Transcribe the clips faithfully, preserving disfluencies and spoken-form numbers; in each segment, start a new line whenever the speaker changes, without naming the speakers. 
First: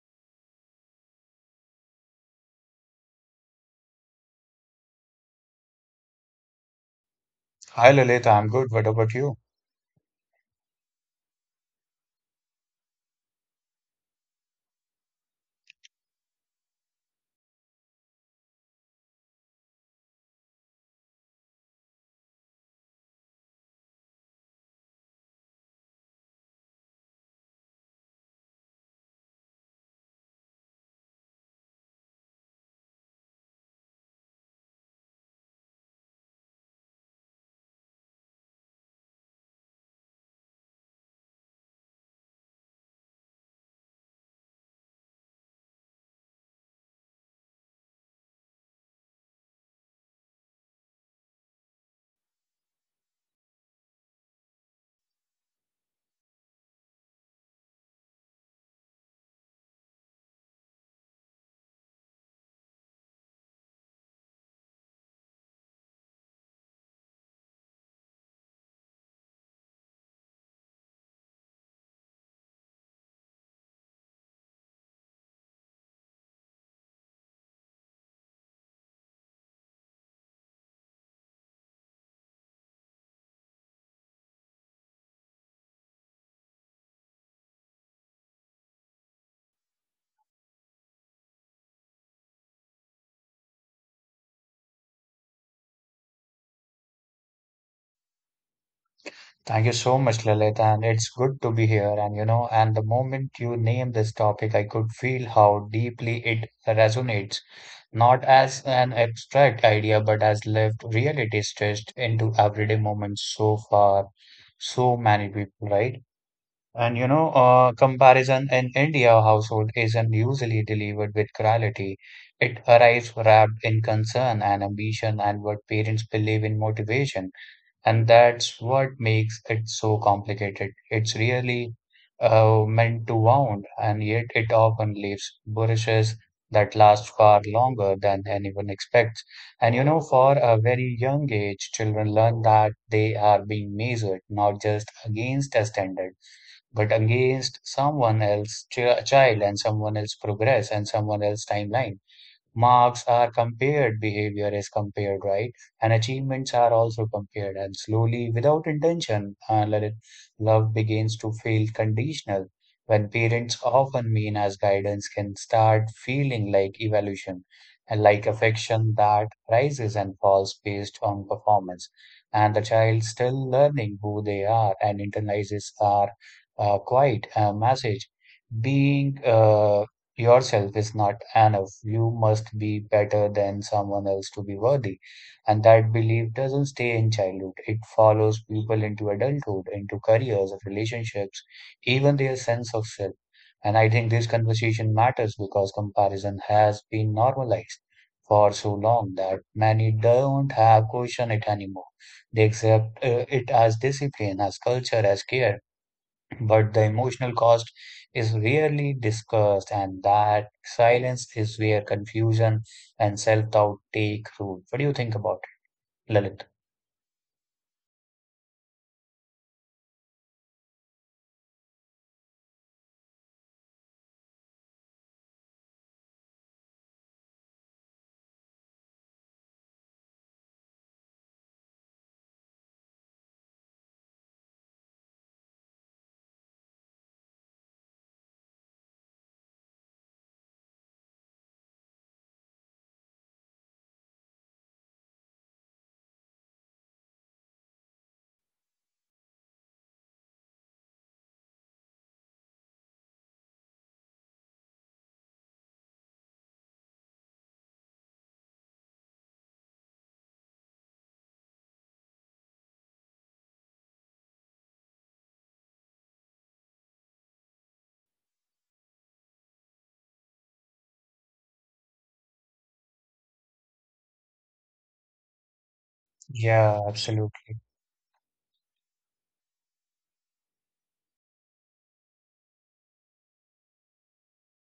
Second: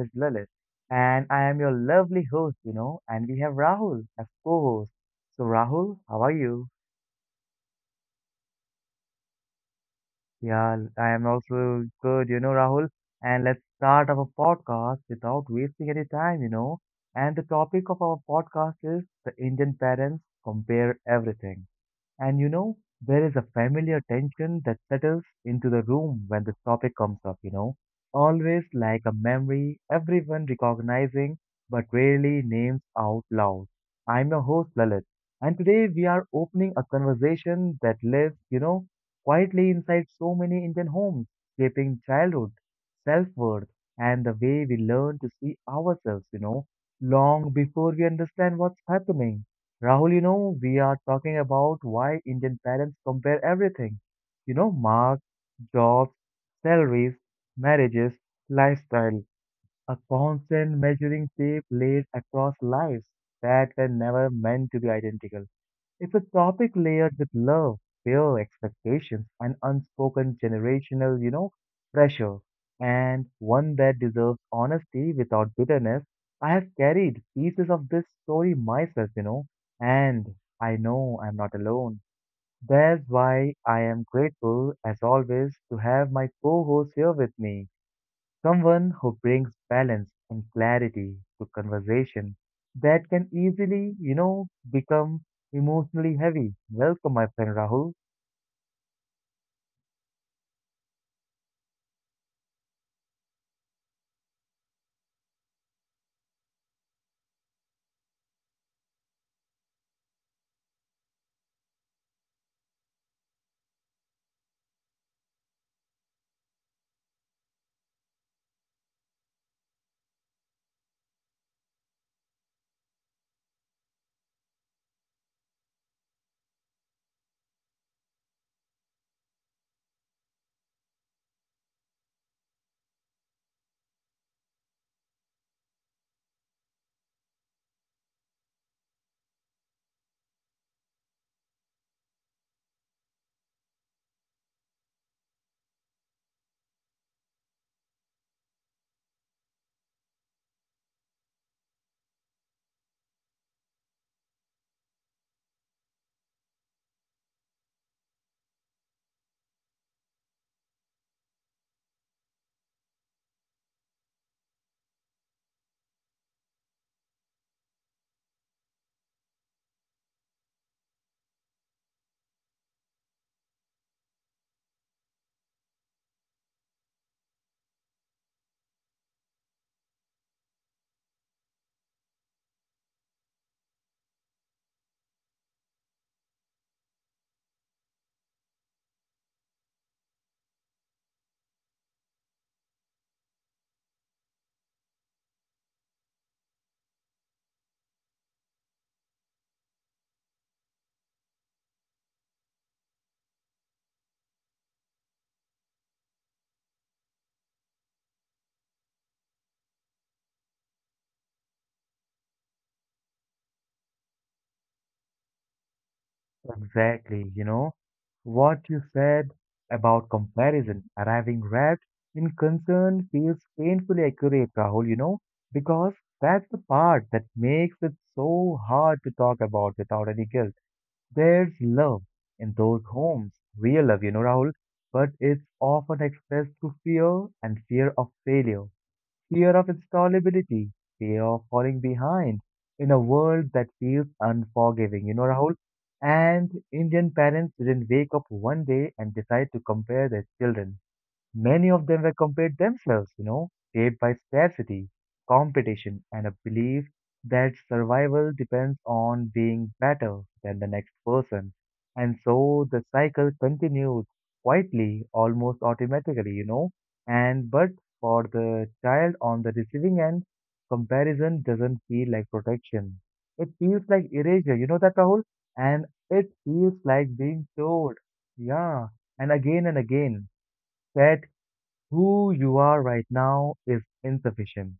is Lalit, and I am your lovely host, you know, and we have Rahul as co host. So, Rahul, how are you?
Hi Lalita, I'm good. What about you?
Yeah, I am also good, you know, Rahul. And let's start our podcast without wasting any time, you know. And the topic of our podcast is the Indian parents compare everything. And you know, there is a familiar tension that settles into the room when this topic comes up, you know. Always like a memory everyone recognizing but rarely names out loud. I'm your host Lalit, and today we are opening a conversation that lives, you know, quietly inside so many Indian homes, shaping childhood, self-worth, and the way we learn to see ourselves, you know, long before we understand what's happening. Rahul, you know, we are talking about why Indian parents compare everything. You know, marks, jobs, salaries, marriages, lifestyle, a constant measuring tape laid across lives that were never meant to be identical. It's a topic layered with love, fear, expectations, and unspoken generational, you know, pressure, and one that deserves honesty without bitterness. I have carried pieces of this story myself, you know, and I know I'm not alone. That's why I am grateful, as always, to have my co host here with me. Someone who brings balance and clarity to conversation that can easily, you know, become emotionally heavy. Welcome, my friend Rahul.
Thank you so much, Lalita, and it's good to be here. And you know, and the moment you name this topic, I could feel how deeply it resonates, not as an abstract idea, but as lived reality stretched into everyday moments so far, so many people, right? And you know, uh, comparison in India household isn't usually delivered with cruelty. It arrives wrapped in concern and ambition and what parents believe in motivation. And that's what makes it so complicated. It's really uh, meant to wound, and yet it often leaves brushes that last far longer than anyone expects. And you know, for a very young age, children learn that they are being measured not just against a standard, but against someone else's ch- child and someone else's progress and someone else's timeline. Marks are compared, behavior is compared, right? And achievements are also compared. And slowly, without intention, uh, let it- love begins to feel conditional. When parents often mean as guidance can start feeling like evolution and like affection that rises and falls based on performance. And the child still learning who they are and internalizes our uh, quiet uh, message being uh, yourself is not enough. You must be better than someone else to be worthy. And that belief doesn't stay in childhood. It follows people into adulthood, into careers, relationships, even their sense of self. And I think this conversation matters because comparison has been normalized for so long that many don't have question it anymore. They accept uh, it as discipline, as culture, as care, but the emotional cost is rarely discussed, and that silence is where confusion and self-doubt take root. What do you think about it, Lalit?
Exactly, you know, what you said about comparison arriving wrapped in concern feels painfully accurate, Rahul, you know, because that's the part that makes it so hard to talk about without any guilt. There's love in those homes, real love, you know, Rahul, but it's often expressed through fear and fear of failure, fear of installability, fear of falling behind in a world that feels unforgiving, you know, Rahul. And Indian parents didn't wake up one day and decide to compare their children. Many of them were compared themselves, you know, shaped by scarcity, competition, and a belief that survival depends on being better than the next person. And so the cycle continues quietly, almost automatically, you know. And but for the child on the receiving end, comparison doesn't feel like protection. It feels like erasure, you know that, Rahul? And it feels
Yeah,
like being
absolutely.
told, yeah, and again and again. That who you are right now is insufficient,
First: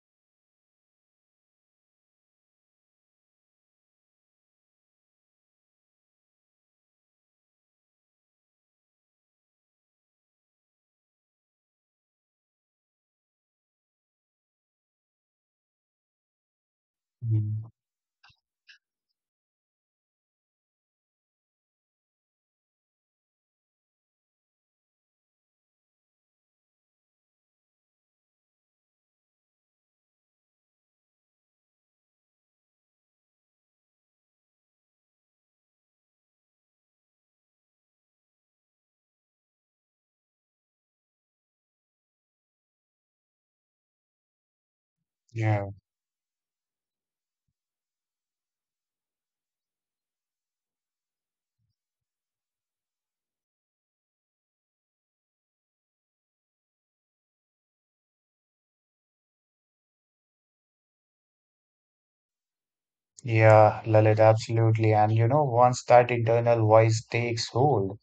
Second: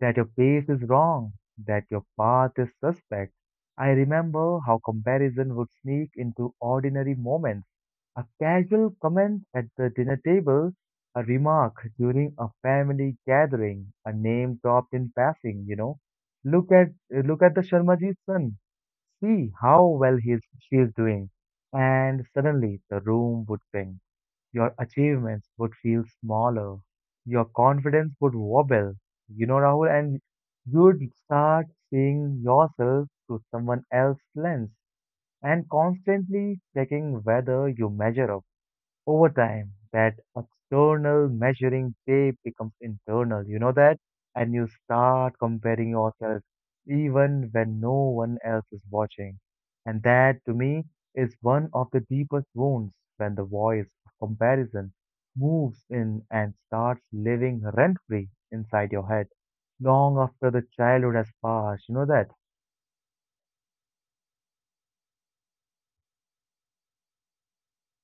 that your pace is wrong, that your path is suspect. I remember how comparison would sneak into ordinary moments. A casual comment at the dinner table, a remark during a family gathering, a name dropped in passing, you know. Look at look at the
Mm.
Sharmaji's son, see how well he's she is doing, and suddenly the room would sing. Your achievements would feel smaller. Your confidence would wobble, you know, Rahul, and you'd start seeing yourself through someone else's lens and constantly checking whether you measure up. Over time, that external measuring tape becomes internal, you know that? And you start
Yeah,
comparing yourself even when no one else is watching. And that, to me, is one of the deepest wounds, when the voice of comparison moves in and starts living rent free inside your head long after the childhood has passed. You know that?
yeah, Lalit, absolutely. And you know, once that internal voice takes hold,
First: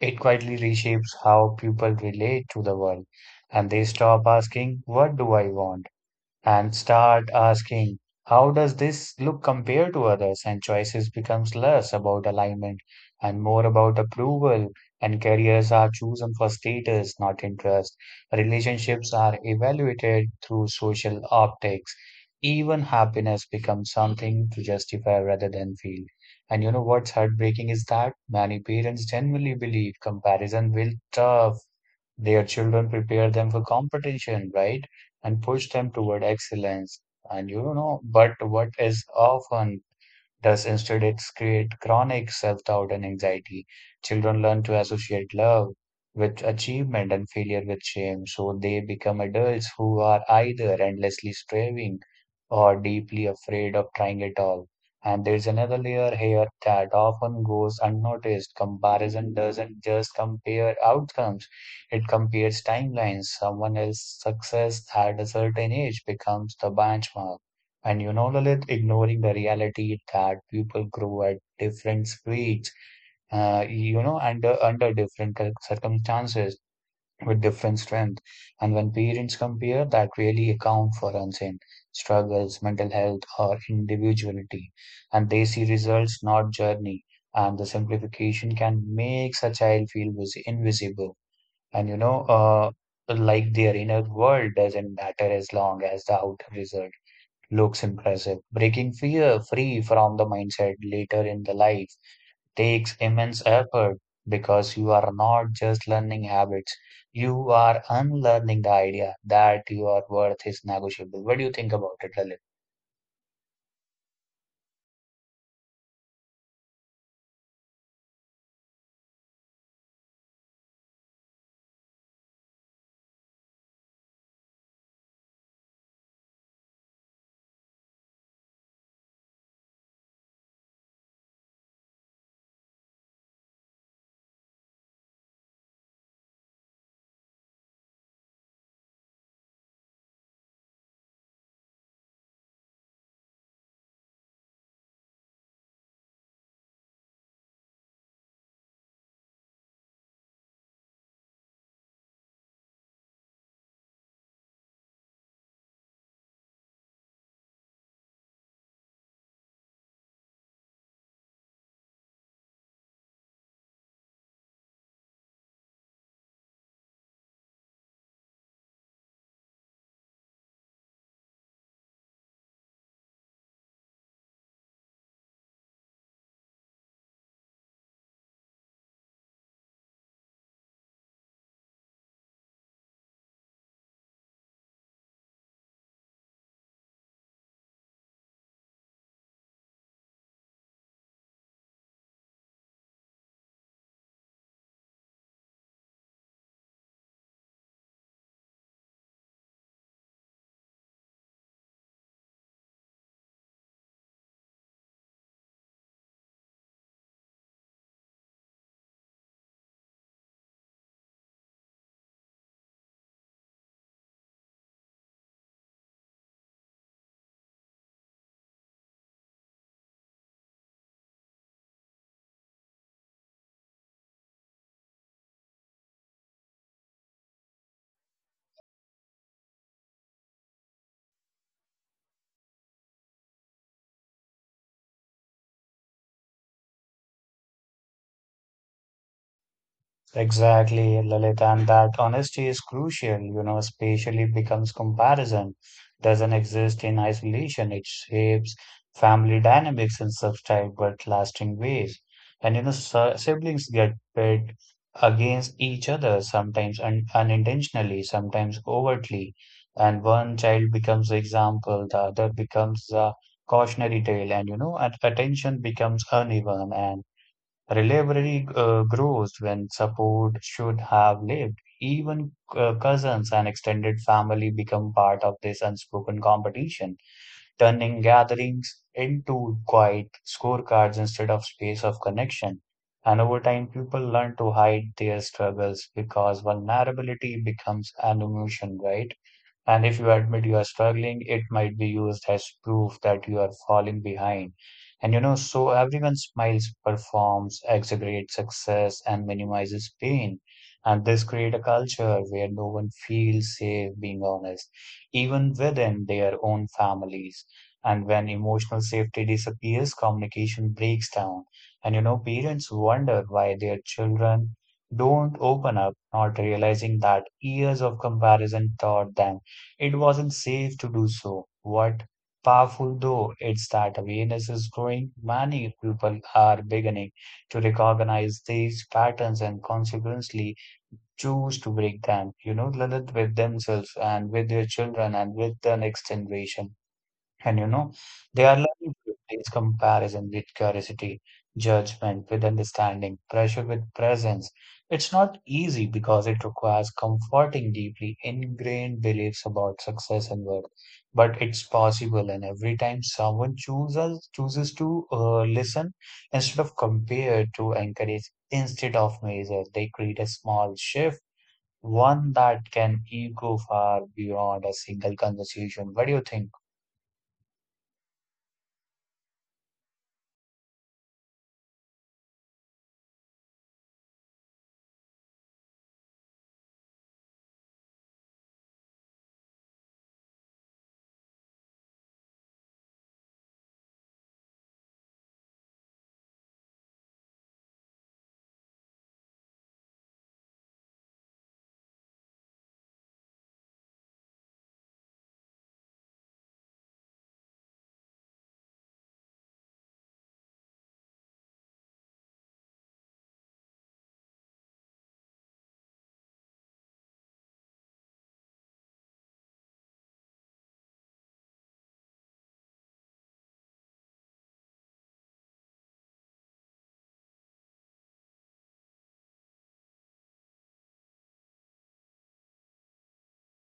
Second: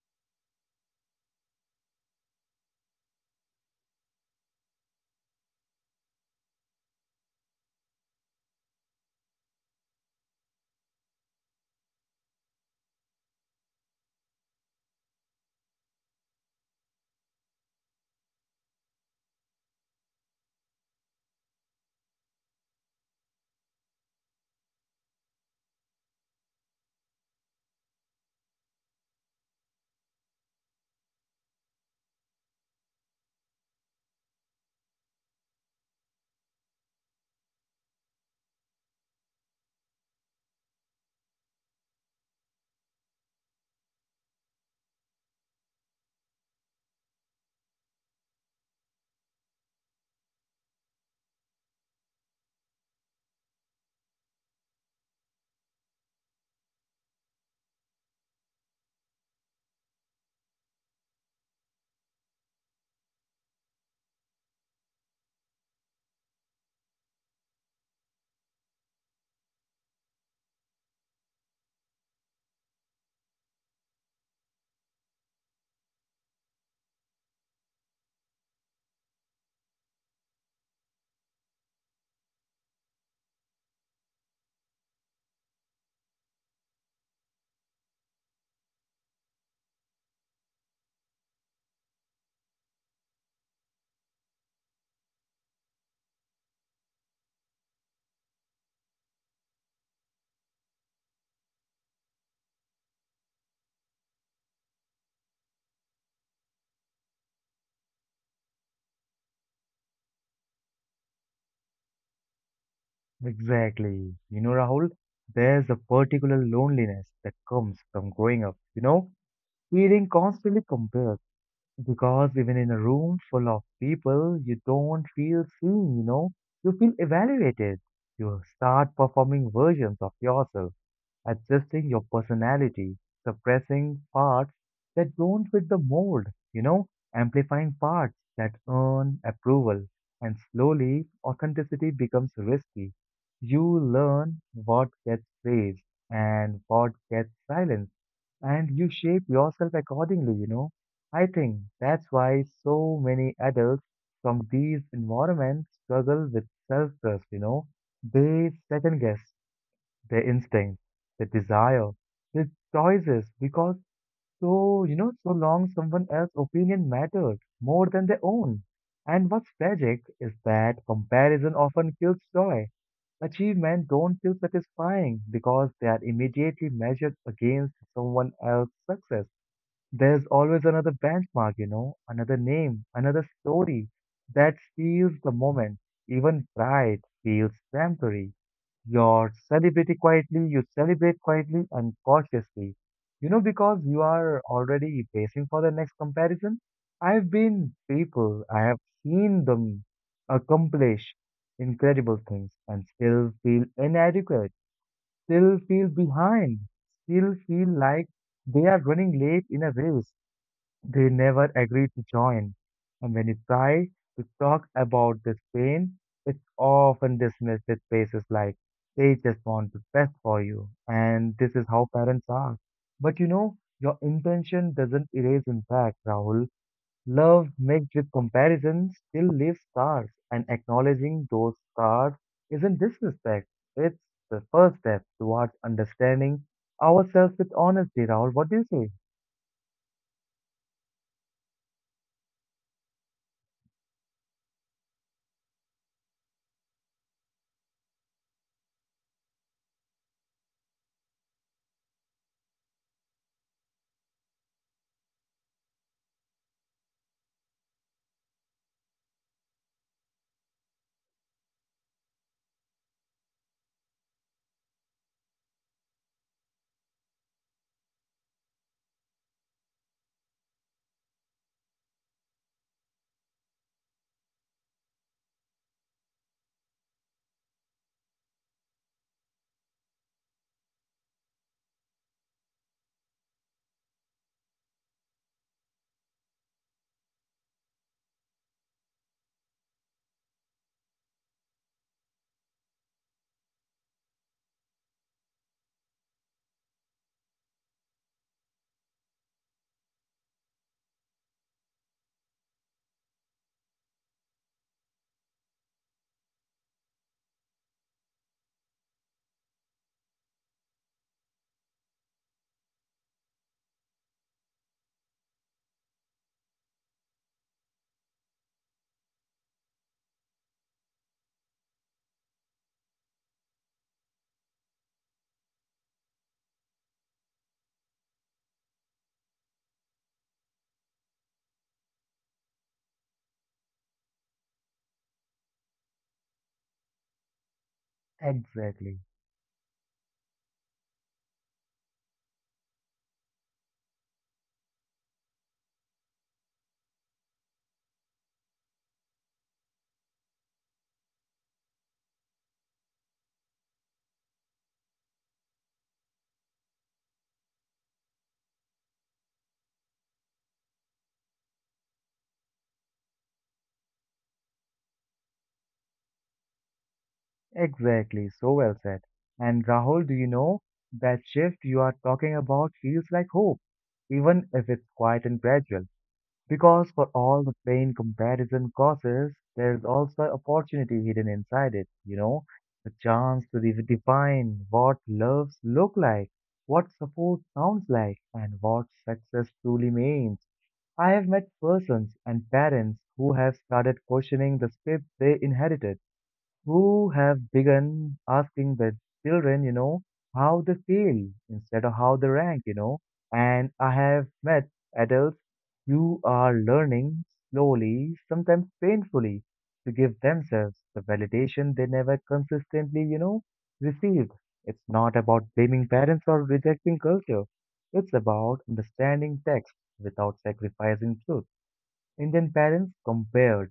it quietly reshapes how people relate to the world. And they stop asking, what do I want? And start asking, how does this look compare to others? And choices becomes less about alignment and more about approval, and careers are chosen for status, not interest. Relationships are evaluated through social optics. Even happiness becomes something to justify rather than feel. And you know what's heartbreaking is that many parents genuinely believe comparison will tough their children, prepare them for competition, right? And push them toward excellence. And you know, but what is often thus, instead, it creates chronic self-doubt and anxiety. Children learn to associate love with achievement and failure with shame, so they become adults who are either endlessly striving or deeply afraid of trying at all. And there's another layer here that often goes unnoticed. Comparison doesn't just compare outcomes, it compares timelines. Someone else's success at a certain age becomes the benchmark, and you know, Lalit, ignoring the reality that people grow at different speeds, uh, you know, under under different cir- circumstances with different strength. And when parents compare, that really account for unseen struggles, mental health, or individuality. And they see results, not journey. And the simplification can make a child feel was invisible. And you know, uh, like their inner world doesn't matter as long as the outer result looks impressive. Breaking fear free from the mindset later in the life takes immense effort because you are not just learning habits, you are unlearning the idea that your worth is negotiable. What do you think about it, Lalit?
Exactly. You know, Rahul, there's a particular loneliness that comes from growing up, you know? Feeling constantly compared, because even in a room full of people, you don't feel seen, you know, you feel evaluated. You start performing versions of yourself, adjusting your personality, suppressing parts that don't fit the mold, you know, amplifying parts that earn approval. And slowly, authenticity becomes risky. You learn what gets praised and what gets silenced, and you shape yourself accordingly, you know. I think that's why so many adults from these environments struggle with self trust, you know. They second guess their instincts, their desire, their choices because so, you know, so long someone else's opinion mattered more than their own. And what's tragic is that comparison often kills joy. Achievements don't feel satisfying because they are immediately measured against someone else's success. There's always another benchmark, you know, another name, another story that steals the moment. Even pride feels temporary. You're celebrating quietly, you celebrate quietly and cautiously. You know, because you are already pacing for the next comparison. I've been people, I have seen them accomplish incredible things and still feel inadequate, still feel behind, still feel like they are running late in a race they never agree to join, and when you try to talk about this pain, it's often dismissed with faces like, they just want the best for you, and this is how parents are. But you know, your intention doesn't erase impact, Rahul. Love mixed with comparison still leaves scars, and acknowledging those scars isn't disrespect, it's the first step towards understanding ourselves with honesty, Rahul. What do you say?
Exactly, Lalit, and that honesty is crucial, you know, especially becomes comparison doesn't exist in isolation. It shapes family dynamics in subtle but lasting ways. And you know, si- siblings get pit against each other, sometimes un unintentionally, sometimes overtly. And one child becomes the example, the other becomes the cautionary tale, and you know, at attention becomes uneven. And reliability uh, grows when support should have lived. Even uh, cousins and extended family become part of this unspoken competition, turning gatherings into quiet scorecards instead of space of connection. And over time, people learn to hide their struggles because vulnerability becomes an emotion, right? And if you admit you are struggling, it might be used as proof that you are falling behind. And you know, so everyone smiles, performs, exaggerates success, and minimizes pain. And this creates a culture where no one feels safe being honest, even within their own families. And when emotional safety disappears, communication breaks down. And you know, parents wonder why their children don't open up, not realizing that years of comparison taught them it wasn't safe to do so. What powerful though it's that awareness is growing, many people are beginning to recognize these patterns and consequently choose to break them, you know, Lalit, with themselves and with their children and with the next generation. And you know, they are learning
Exactly.
to replace comparison with curiosity, judgment with understanding, pressure with presence. It's not easy because it requires comforting deeply ingrained beliefs about success and worth, but it's possible. And every time someone chooses chooses to uh, listen instead of compare, to encourage instead of measure, they create a small shift, one that can echo far beyond a single conversation. What do you think?
Exactly, so well said. And Rahul, do you know that shift you are talking about feels like hope, even if it's quiet and gradual? Because for all the pain comparison causes, there is also opportunity hidden inside it, you know, the chance to redefine what loves look like, what support sounds like, and what success truly means. I have met persons and parents who have started questioning the script they inherited, who have begun asking their children, you know, how they feel instead of how they rank, you know. And I have met adults who are learning slowly, sometimes painfully, to give themselves the validation they never consistently, you know, received. It's not about blaming parents or rejecting culture. It's about understanding text without sacrificing truth. Indian parents compared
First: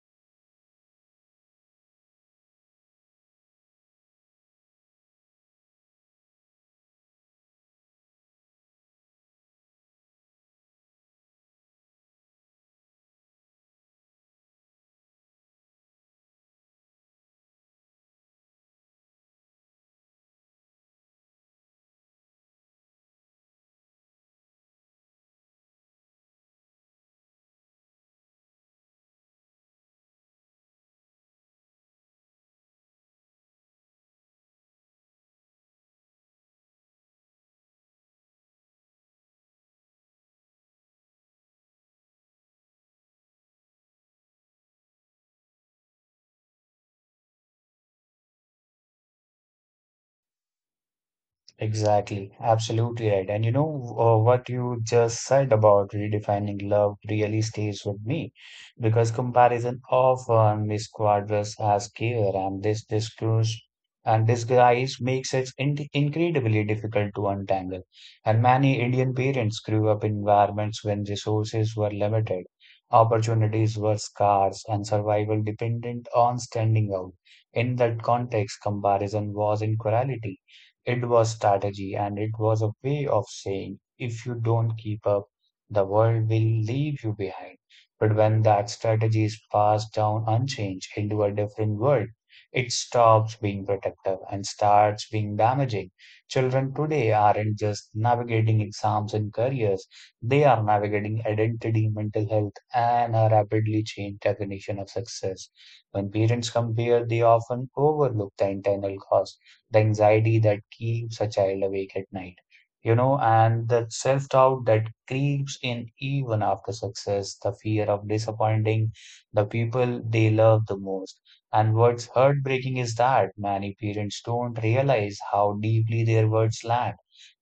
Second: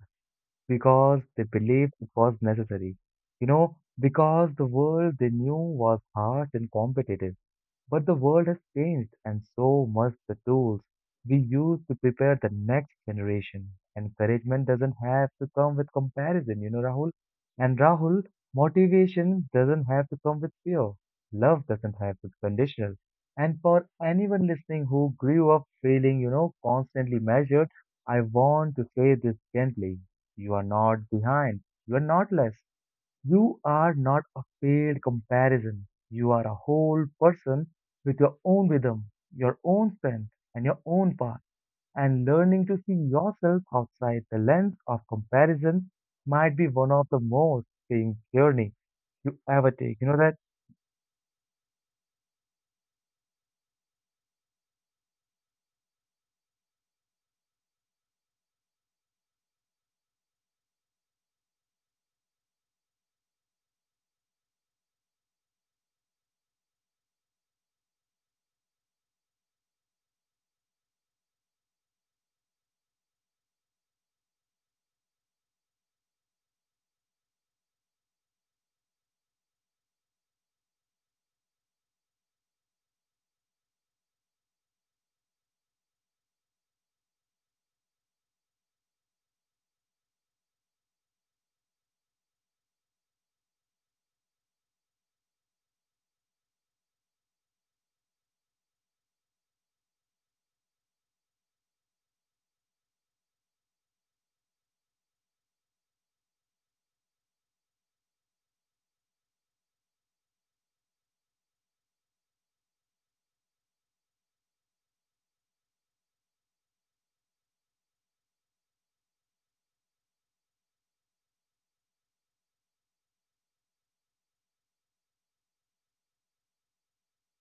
because they believed it was necessary. You know, because the world they knew was harsh and competitive. But the world has changed, and so must the tools we use to prepare the next generation. Encouragement doesn't have to come with comparison, you know, Rahul. And Rahul, motivation doesn't have to come with fear. Love doesn't have to be conditional. And for anyone listening who grew up feeling, you know, constantly measured, I want to say this gently. You are not behind. You are not less. You are not a paid comparison. You are a whole person with your own rhythm, your own strength, and your own path. And learning to see yourself outside the lens of comparison might be one of the most freeing journey you ever take. You know that?
Exactly, absolutely right. And you know uh, what you just said about redefining love really stays with me because comparison often misquadrants as care, and this discourse and disguise makes it in incredibly difficult to untangle. And many Indian parents grew up in environments when resources were limited, opportunities were scarce, and survival dependent on standing out. In that context, comparison was inequality, it was strategy, and it was a way of saying, if you don't keep up, the world will leave you behind. But when that strategy is passed down unchanged into a different world, it stops being protective and starts being damaging. Children today aren't just navigating exams and careers, they are navigating identity, mental health, and a rapidly changed definition of success. When parents compare, they often overlook the internal cost, the anxiety that keeps a child awake at night, you know, and the self doubt that creeps in even after success, the fear of disappointing the people they love the most. And what's heartbreaking is that many parents don't realize how deeply their words land.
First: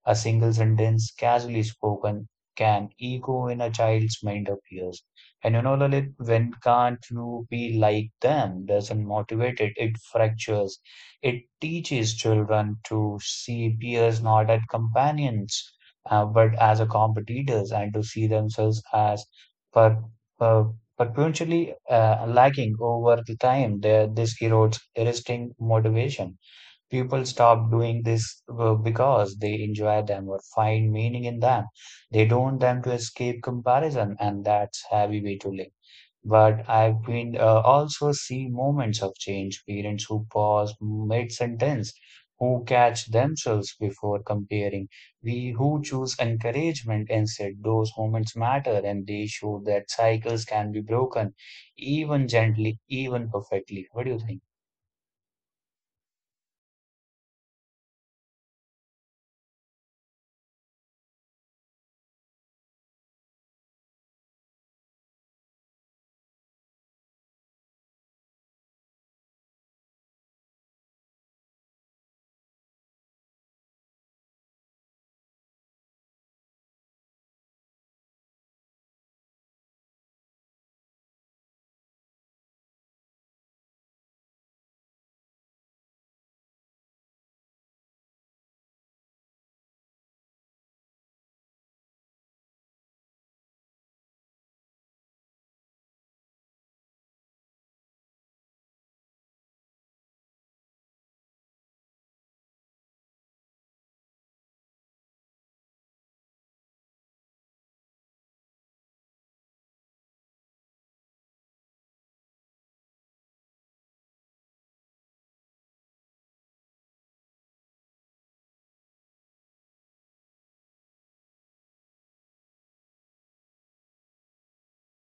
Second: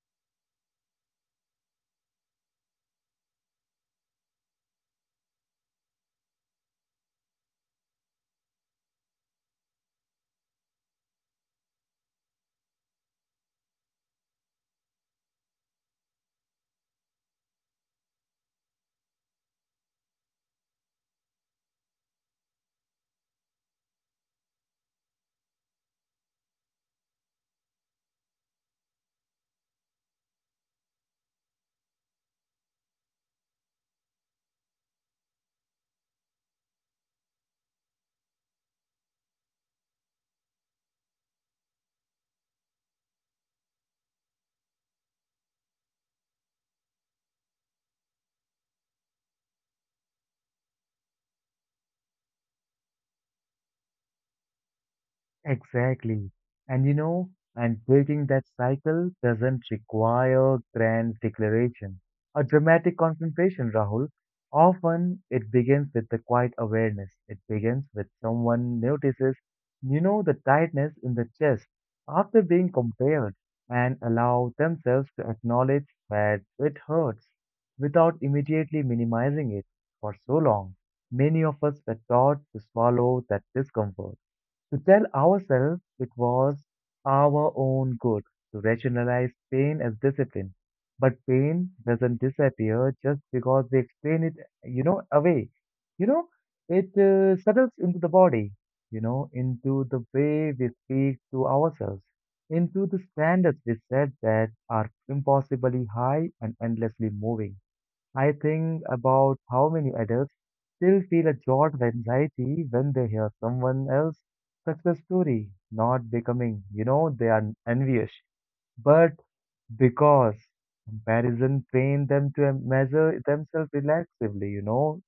A single sentence casually spoken can echo in a child's mind of years. And you know, Lalit, when can't you be like them doesn't motivate it, it fractures. It teaches children to see peers not as companions, uh, but as a competitors and to see themselves as per, per, perpetually uh, lacking over the time. There, this erodes existing motivation. People stop doing this uh, because they enjoy them or find meaning in them. They don't them to escape comparison, and that's heavy way to live. But I've been uh, also see moments of change, parents who pause mid-sentence, who catch themselves before comparing, we who choose encouragement instead. Those moments matter, and they show that cycles can be broken, even gently, even perfectly. What do you think?
Exactly. And you know, and breaking that cycle doesn't require grand declaration or dramatic confrontation, Rahul. Often it begins with the quiet awareness. It begins with someone notices, you know, the tightness in the chest after being compared, and allow themselves to acknowledge that it hurts without immediately minimizing it for so long. Many of us were taught to swallow that discomfort, to tell ourselves it was our own good, to rationalize pain as discipline. But pain doesn't disappear just because we explain it, you know, away. You know, it uh, settles into the body, you know, into the way we speak to ourselves, into the standards we set that are impossibly high and endlessly moving. I think about how many adults still feel a jolt of anxiety when they hear someone else's success story, not becoming, you know, they are envious, but because comparison trained them to em- measure themselves relaxively, you know.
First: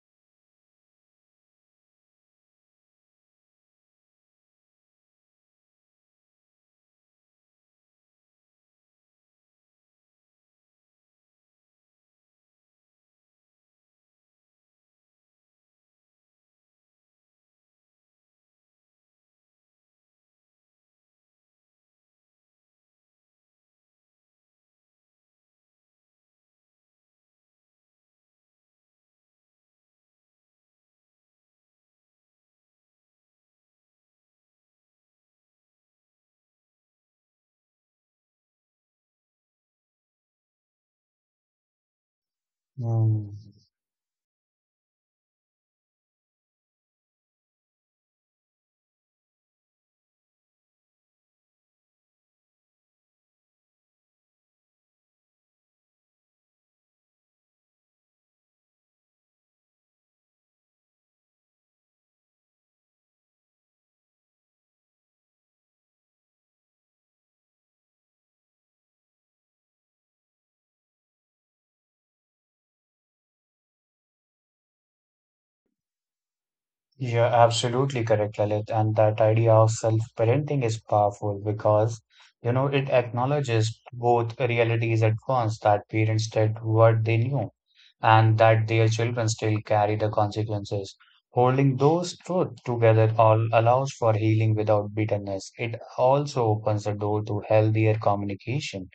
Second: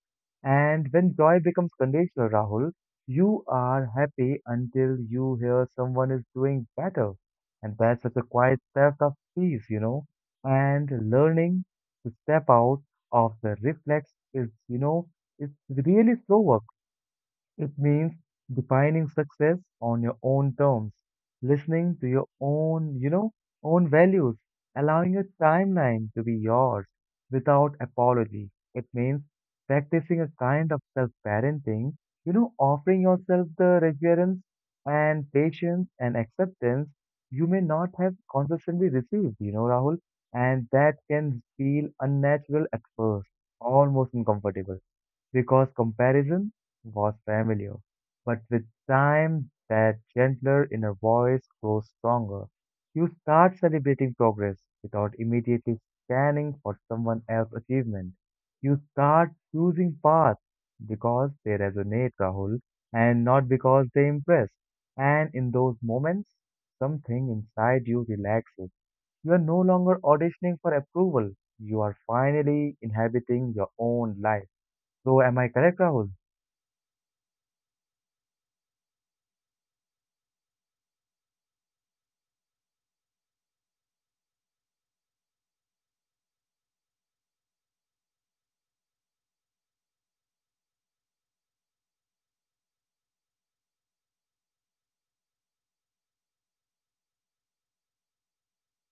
And when joy becomes conditional, Rahul, you are happy until you hear someone is doing better. And that's such a quiet theft of peace, you know. And learning to step out of the reflex is, you know, it's really slow work. It means defining success on your own terms, listening to your own, you know, own values, allowing your timeline to be yours without apology. It means practicing a kind of self-parenting, you know, offering yourself the reverence and patience and acceptance you may not have consistently received, you know, Rahul, and that can feel unnatural at
Hmm.
first, almost uncomfortable because comparison was familiar. But with time, that gentler inner voice grows stronger. You start celebrating progress without immediately scanning for someone else's achievement. You start choosing paths because they resonate, Rahul, and not because they impress. And in those moments, something inside you relaxes. You are no longer auditioning for approval. You are finally inhabiting your own life, so am I correct, Rahul?
You're absolutely correct, Lalit. And that idea of self-parenting is powerful because, you know, it acknowledges both realities at once, that parents did what they knew and that their children still carry the consequences. Holding those truths together all allows for healing without bitterness. It also opens the door to healthier communication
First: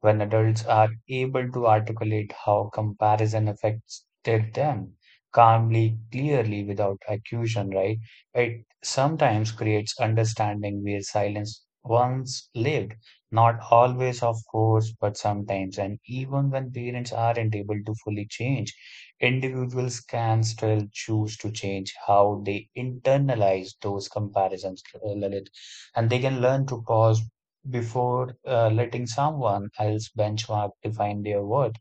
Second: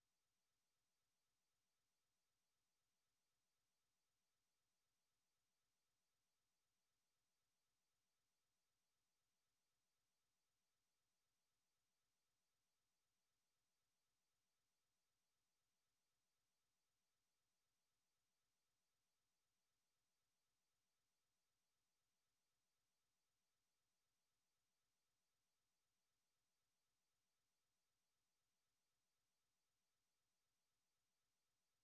when adults are able to articulate how comparison affected them calmly, clearly, without accusation, right? It sometimes creates understanding where silence once lived, not always, of course, but sometimes. And even when parents aren't able to fully change, individuals can still choose to change how they internalize those comparisons, uh, Lalit. And they can learn to pause before uh, letting someone else benchmark define their worth.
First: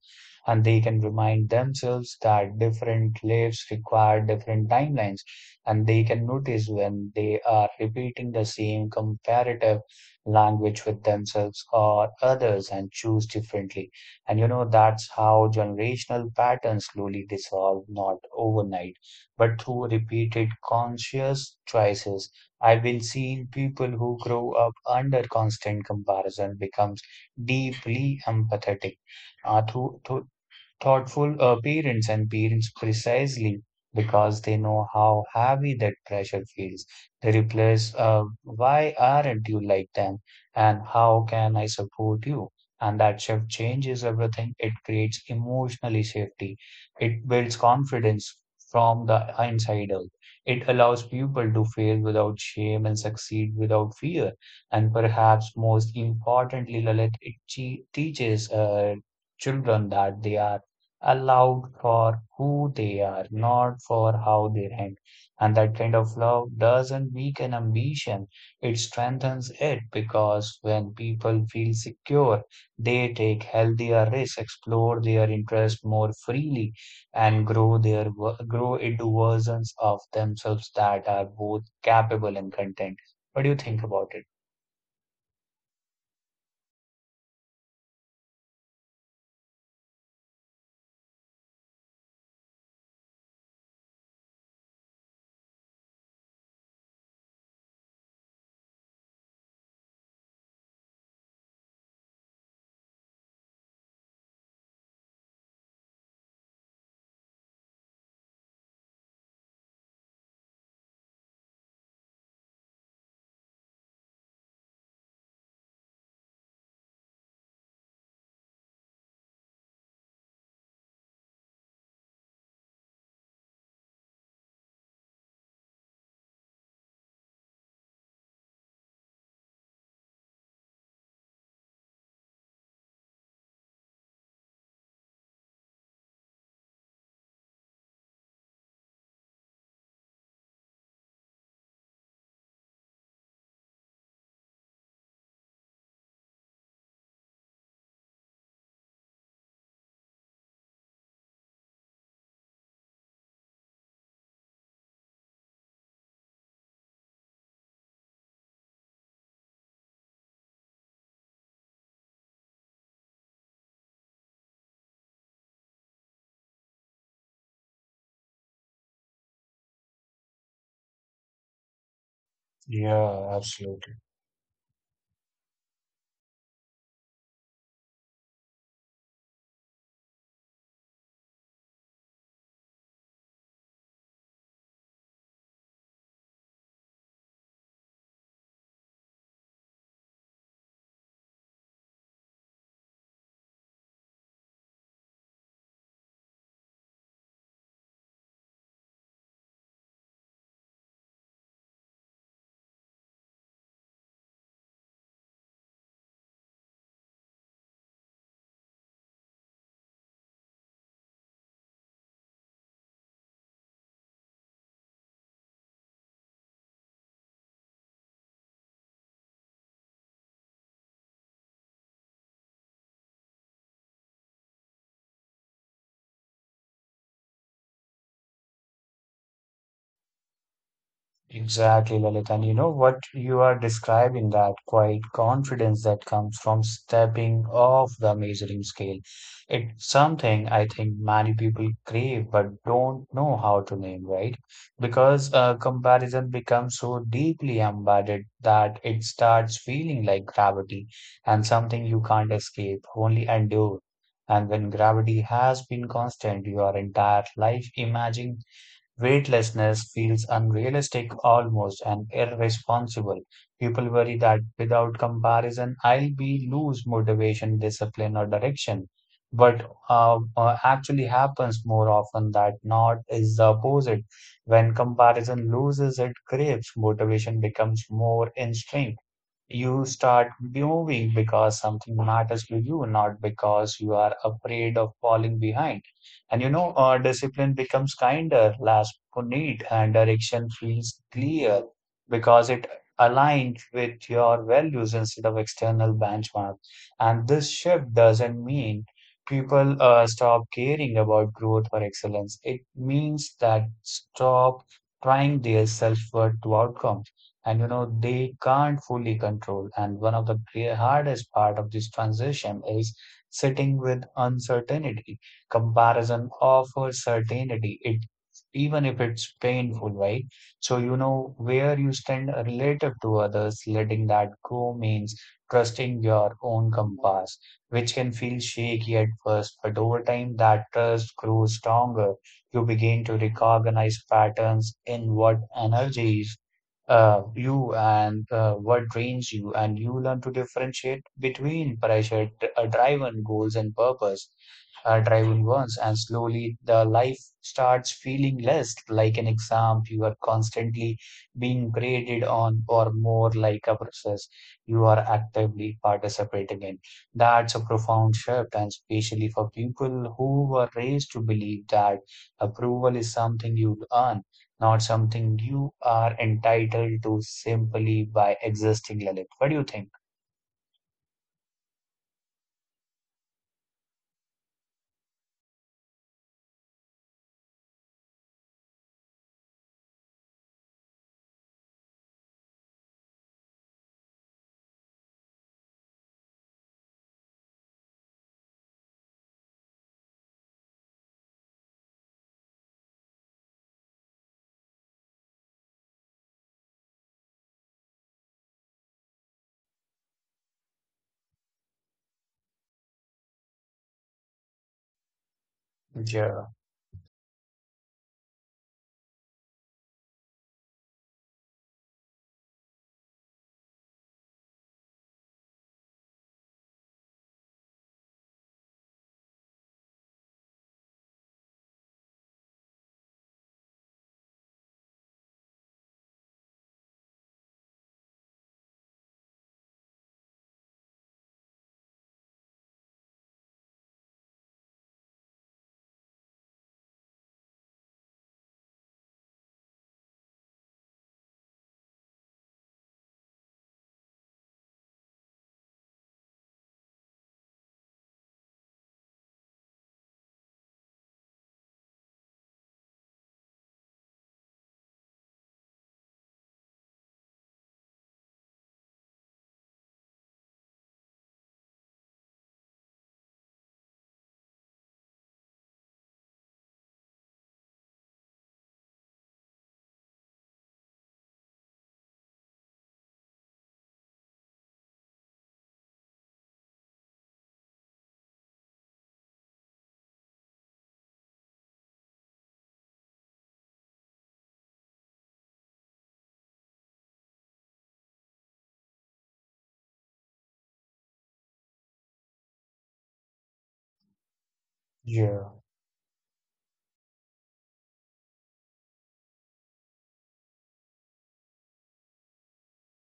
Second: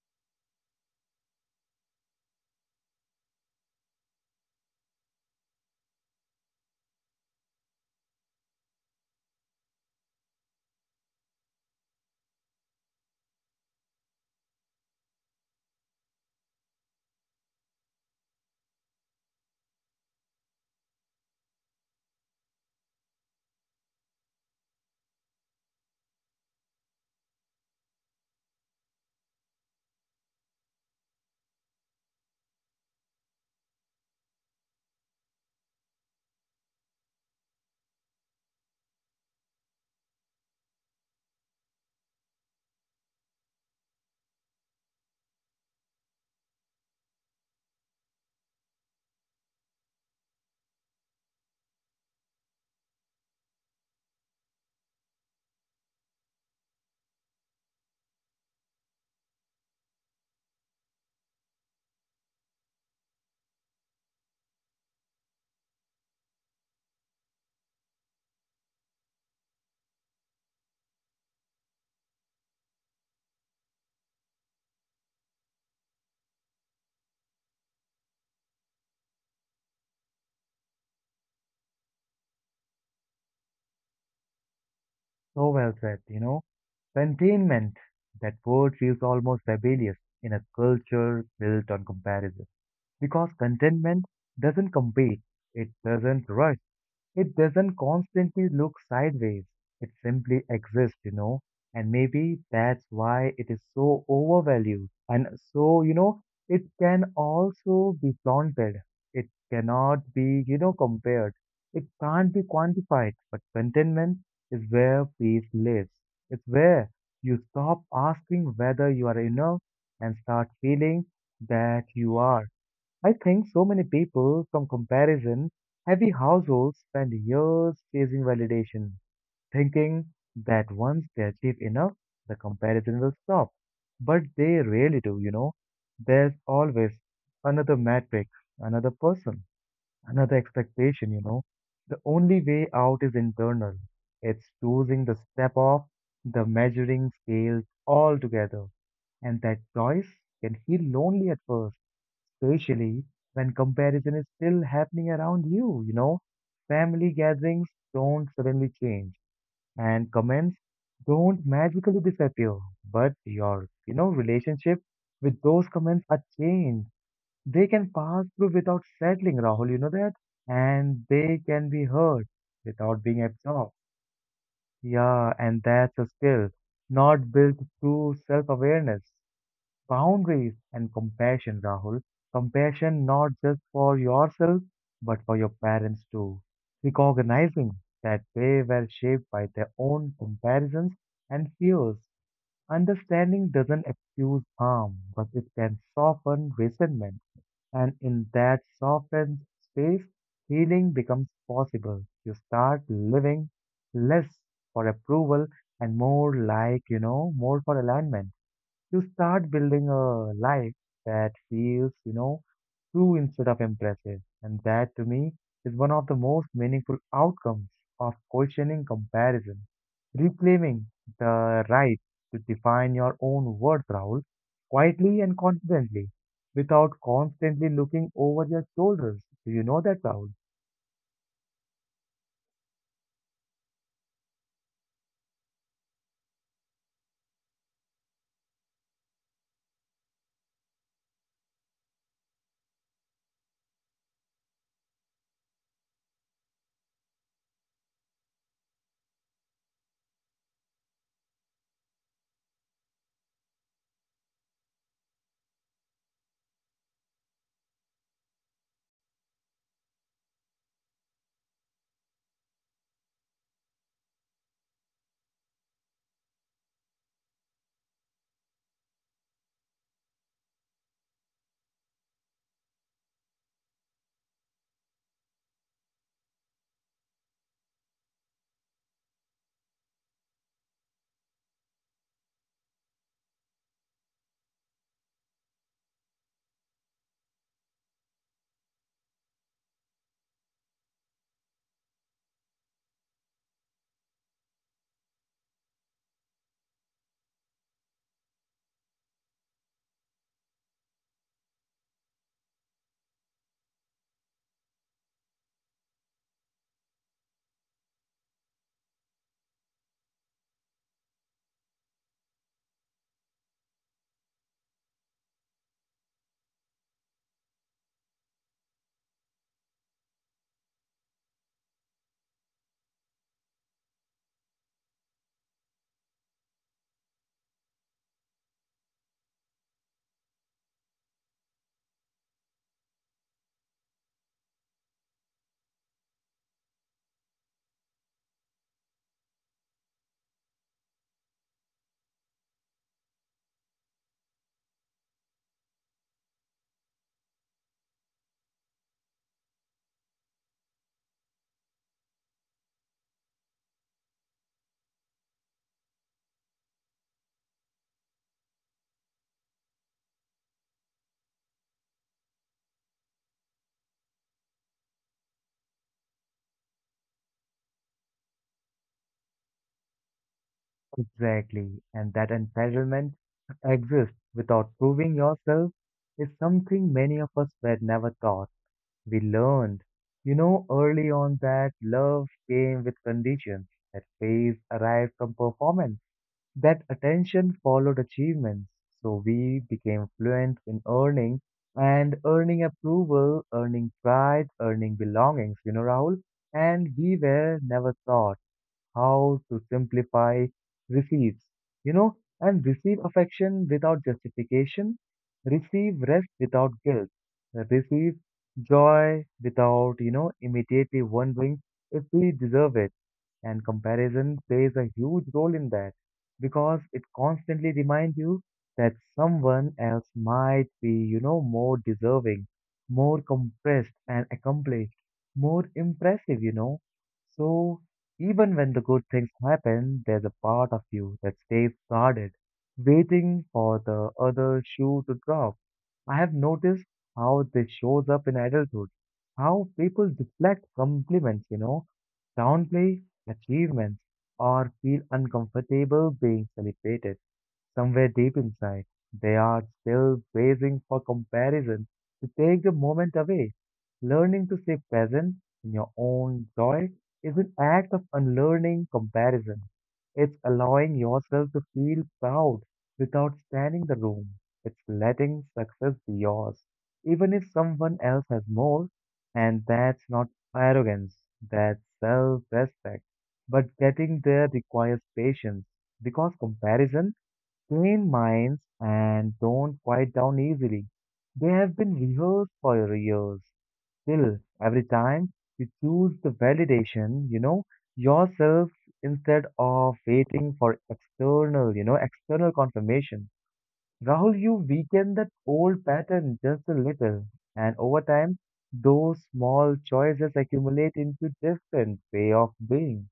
And they can remind themselves that different lives require different timelines, and they can notice when they are repeating the same comparative language with themselves or others and choose differently. And you know, that's how generational patterns slowly dissolve, not overnight, but through repeated conscious choices. I've been seeing people who grow up under constant comparison becomes deeply empathetic uh, to, to thoughtful uh, parents and parents precisely because they know how heavy that pressure feels. They replace, uh, why aren't you like them? And how can I support you? And that shift changes everything. It creates emotional safety. It builds confidence from the inside out. It allows people to fail without shame and succeed without fear. And perhaps most importantly, Lalit, it che- teaches uh, children that they are allowed for who they are, not for how they rank. And that kind of love doesn't weaken ambition, it strengthens it because when people feel secure, they take healthier risks, explore their interests more freely, and grow their grow into versions of themselves that are both capable and content. What do you think about it?
So well said, you know. Containment, that word feels almost rebellious in a culture built on comparison. Because contentment doesn't compete, it doesn't rush. It doesn't constantly look sideways. It simply exists, you know. And maybe that's why it is so overvalued. And so, you know, it can also be flaunted. It cannot be, you know, compared. It can't be quantified. But contentment is where peace lives. It's where you stop asking whether you are enough and start feeling that you are. I think so many people from comparison heavy households spend years chasing validation, thinking that once they achieve enough, the comparison will stop. But they really do, you know. There's always another metric, another person, another expectation, you know. The only way out is internal. It's choosing the step off the measuring scales altogether. And that choice can feel lonely at first, especially when comparison is still happening around you, you know. Family gatherings don't suddenly change, and comments don't magically disappear, but your, you know, relationship with those comments are changed. They can pass through without settling, Rahul, you know that? And they can be heard without being
Yeah,
absorbed.
absolutely.
Yeah, and that's a skill, not built through self-awareness, boundaries, and compassion, Rahul. Compassion not just for yourself, but for your parents too. Recognizing that they were shaped by their own comparisons and fears. Understanding doesn't excuse harm, but it can soften resentment. And in that softened space, healing becomes possible. You start living less for approval and more like, you know, more for alignment. You start building a life that feels, you know, true instead of impressive. And that, to me, is one of the most meaningful outcomes of questioning comparison. Reclaiming the right to define your own worth, Rahul, quietly and confidently, without constantly looking over your shoulders. Do you know that, Rahul?
Exactly, Lalit. And you know what you are describing, that quiet confidence that comes from stepping off the measuring scale. It's something I think many people crave but don't know how to name, right? Because uh, comparison becomes so deeply embedded that it starts feeling like gravity and something you can't escape, only endure. And when gravity has been constant your entire life, imagine weightlessness feels unrealistic, almost and irresponsible. People worry that without comparison, I'll be lose motivation, discipline, or direction. But uh, uh, actually happens more often that not is the opposite. When comparison loses, it craves motivation becomes more extreme, you start moving because something matters to you, not because you are afraid of falling behind. And you know, uh, discipline becomes kinder, less need, and direction feels clear because it aligns with your values instead of external benchmarks. And this shift doesn't mean people uh, stop caring about growth or excellence. It means that stop trying their self-worth to outcome and you know they can't fully control, and one of the gre- hardest part of this transition is sitting with uncertainty. Comparison offers certainty, it even if it's painful, right? So you know where you stand relative to others. Letting that go means trusting your own compass, which can feel shaky at first, but over time that trust grows stronger. You begin to recognize patterns in what energies uh, you and uh, what drains you, and you learn to differentiate between pressure uh, driven goals and purpose uh, driven ones. And slowly, the life starts feeling less like an exam you are constantly being graded on, or more like a process you are actively participating in. That's a profound shift, and especially for people who were raised to believe that approval is something you earn, not something you are entitled to simply by existing, Lalit. What do you think?
Exactly. And that entitlement exists without proving yourself is something many of us were never taught. We learned, you know, early on that love came with conditions, that praise arrived from performance, that attention followed achievements. So we became fluent in earning and earning approval, earning pride, earning belongings, you know, Rahul. And we were never taught how to simplify receives, you know, and receive affection without justification, receive rest
Yeah,
without guilt, receive joy without, you know, immediately wondering if we deserve it. And comparison plays a huge role in that because it constantly reminds you that someone else might be, you know, more deserving, more compressed and accomplished, more impressive, you know. So even when the good things happen, there's a part of you that stays guarded, waiting for the other shoe to drop. I have noticed how this shows up in adulthood, how people deflect compliments, you know, downplay achievements or feel uncomfortable being celebrated. Somewhere deep inside, they are still bracing for comparison to take the moment away. Learning to stay present in your own joy is an act of unlearning comparison. It's allowing yourself to feel proud without standing the room. It's letting success be yours, even if someone else has more. And that's not arrogance, that's self respect. But getting there requires patience because comparison train minds and don't quiet down easily. They have been rehearsed for years. Still, every time you choose the validation, you know, yourself instead of waiting for external, you know, external confirmation. Rahul, you weaken that
yeah.
old pattern just a little, and over time, those small choices accumulate into different way of being.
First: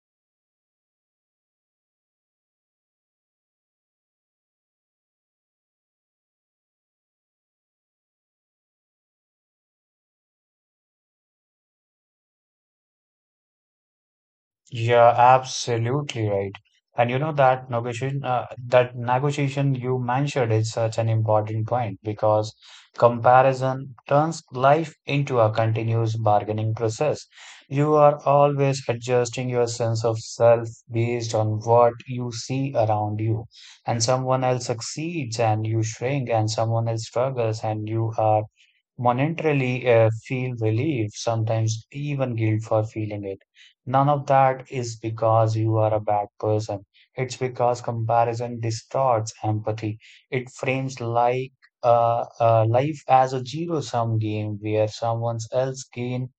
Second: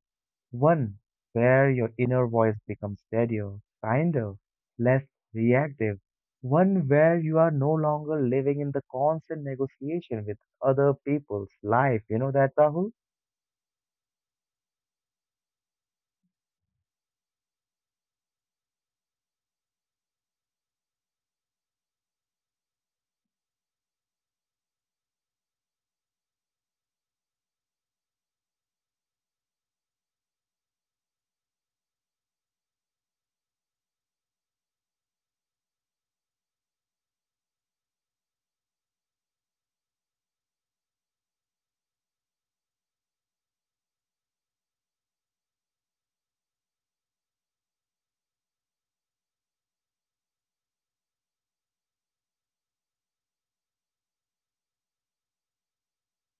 One where your inner voice becomes steadier, kinder, less reactive. One where you are no longer living in the constant negotiation with other people's life. You know that, Rahul?
Yeah, absolutely right. And you know that negotiation, uh, that negotiation you mentioned is such an important point because comparison turns life into a continuous bargaining process. You are always adjusting your sense of self based on what you see around you, and someone else succeeds and you shrink, and someone else struggles and you are monetarily uh, feel relief, sometimes even guilt for feeling it. None of that is because you are a bad person. It's because comparison distorts empathy. It frames like uh, uh, life as a zero-sum game where someone else gains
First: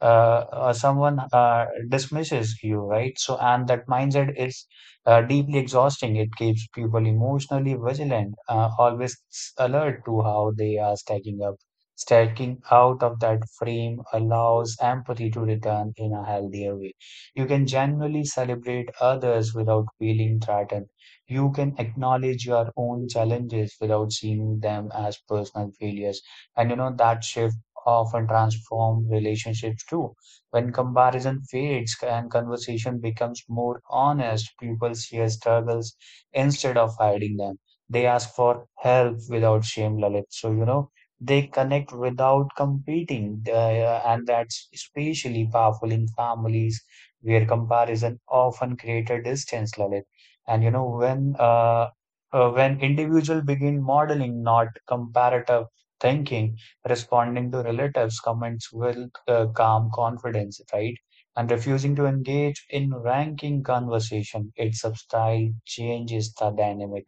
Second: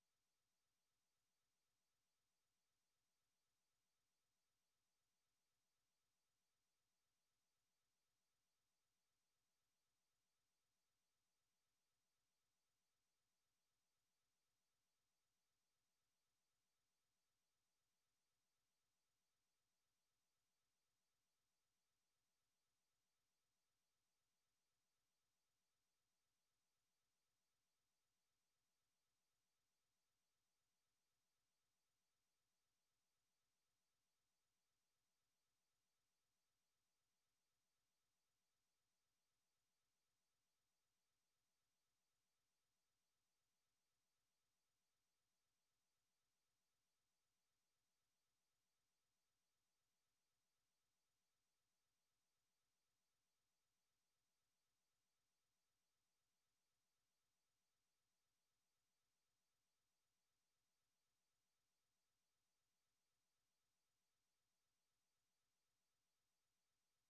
uh, uh, someone uh, dismisses you, right? So, and that mindset is uh, deeply exhausting. It keeps people emotionally vigilant, uh, always alert to how they are stacking up. Stacking out of that frame allows empathy to return in a healthier way. You can genuinely celebrate others without feeling threatened. You can acknowledge your own challenges without seeing them as personal failures. And you know, that shift often transform relationships too. When comparison fades and conversation becomes more honest, people share struggles instead of hiding them. They ask for help without shame, Lalit. So, you know, they connect without competing. Uh, and that's especially powerful in families where comparison often creates a distance, Lalit. And, you know, when uh, uh, when individuals begin modeling not comparative thinking, responding to relatives' comments with uh, calm confidence, right? And refusing to engage in ranking conversation. Its style changes the dynamic.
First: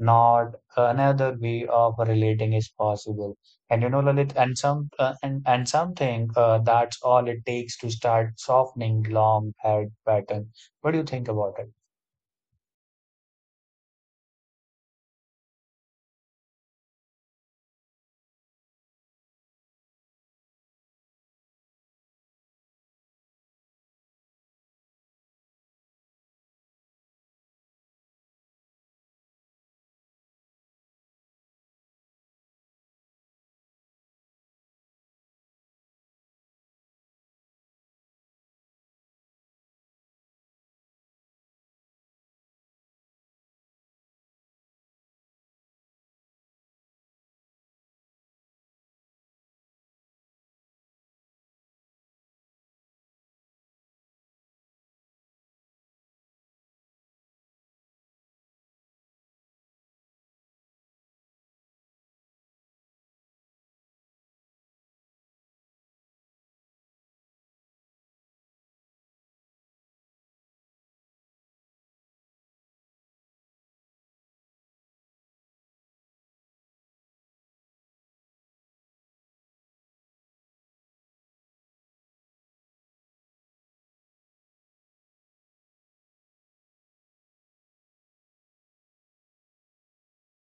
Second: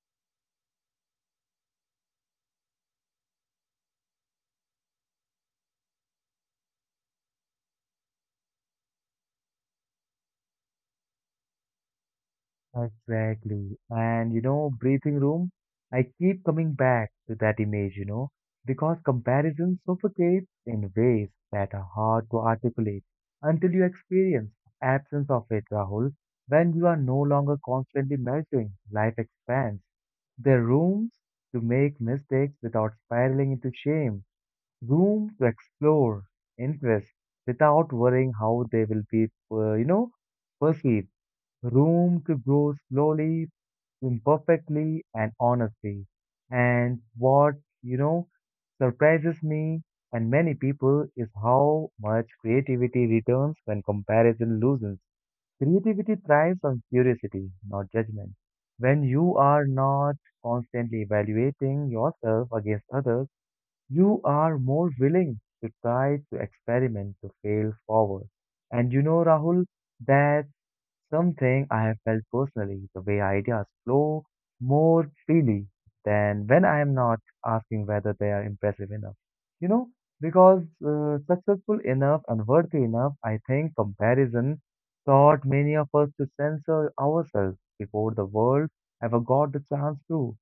Not another way of relating is possible. And you know, Lalit, and some uh, and and something uh, that's all it takes to start softening long haired pattern. What do you think about it?
Exactly. And you know, breathing room, I keep coming back to that image, you know, because comparison suffocates in ways that are hard to articulate until you experience absence of it, Rahul. When you are no longer constantly measuring, life expands. There are rooms to make mistakes without spiraling into shame, room to explore interests without worrying how they will be, uh, you know, perceived, room to grow slowly, imperfectly, and honestly. And what, you know, surprises me and many people is how much creativity returns when comparison loses. Creativity thrives on curiosity, not judgment. When you are not constantly evaluating yourself against others, you are more willing to try, to experiment, to fail forward. And you know, Rahul, that something I have felt personally, the way ideas flow more freely than when I am not asking whether they are impressive enough. You know, because uh, successful enough and worthy enough, I think comparison taught many of us to censor ourselves before the world ever got the chance to.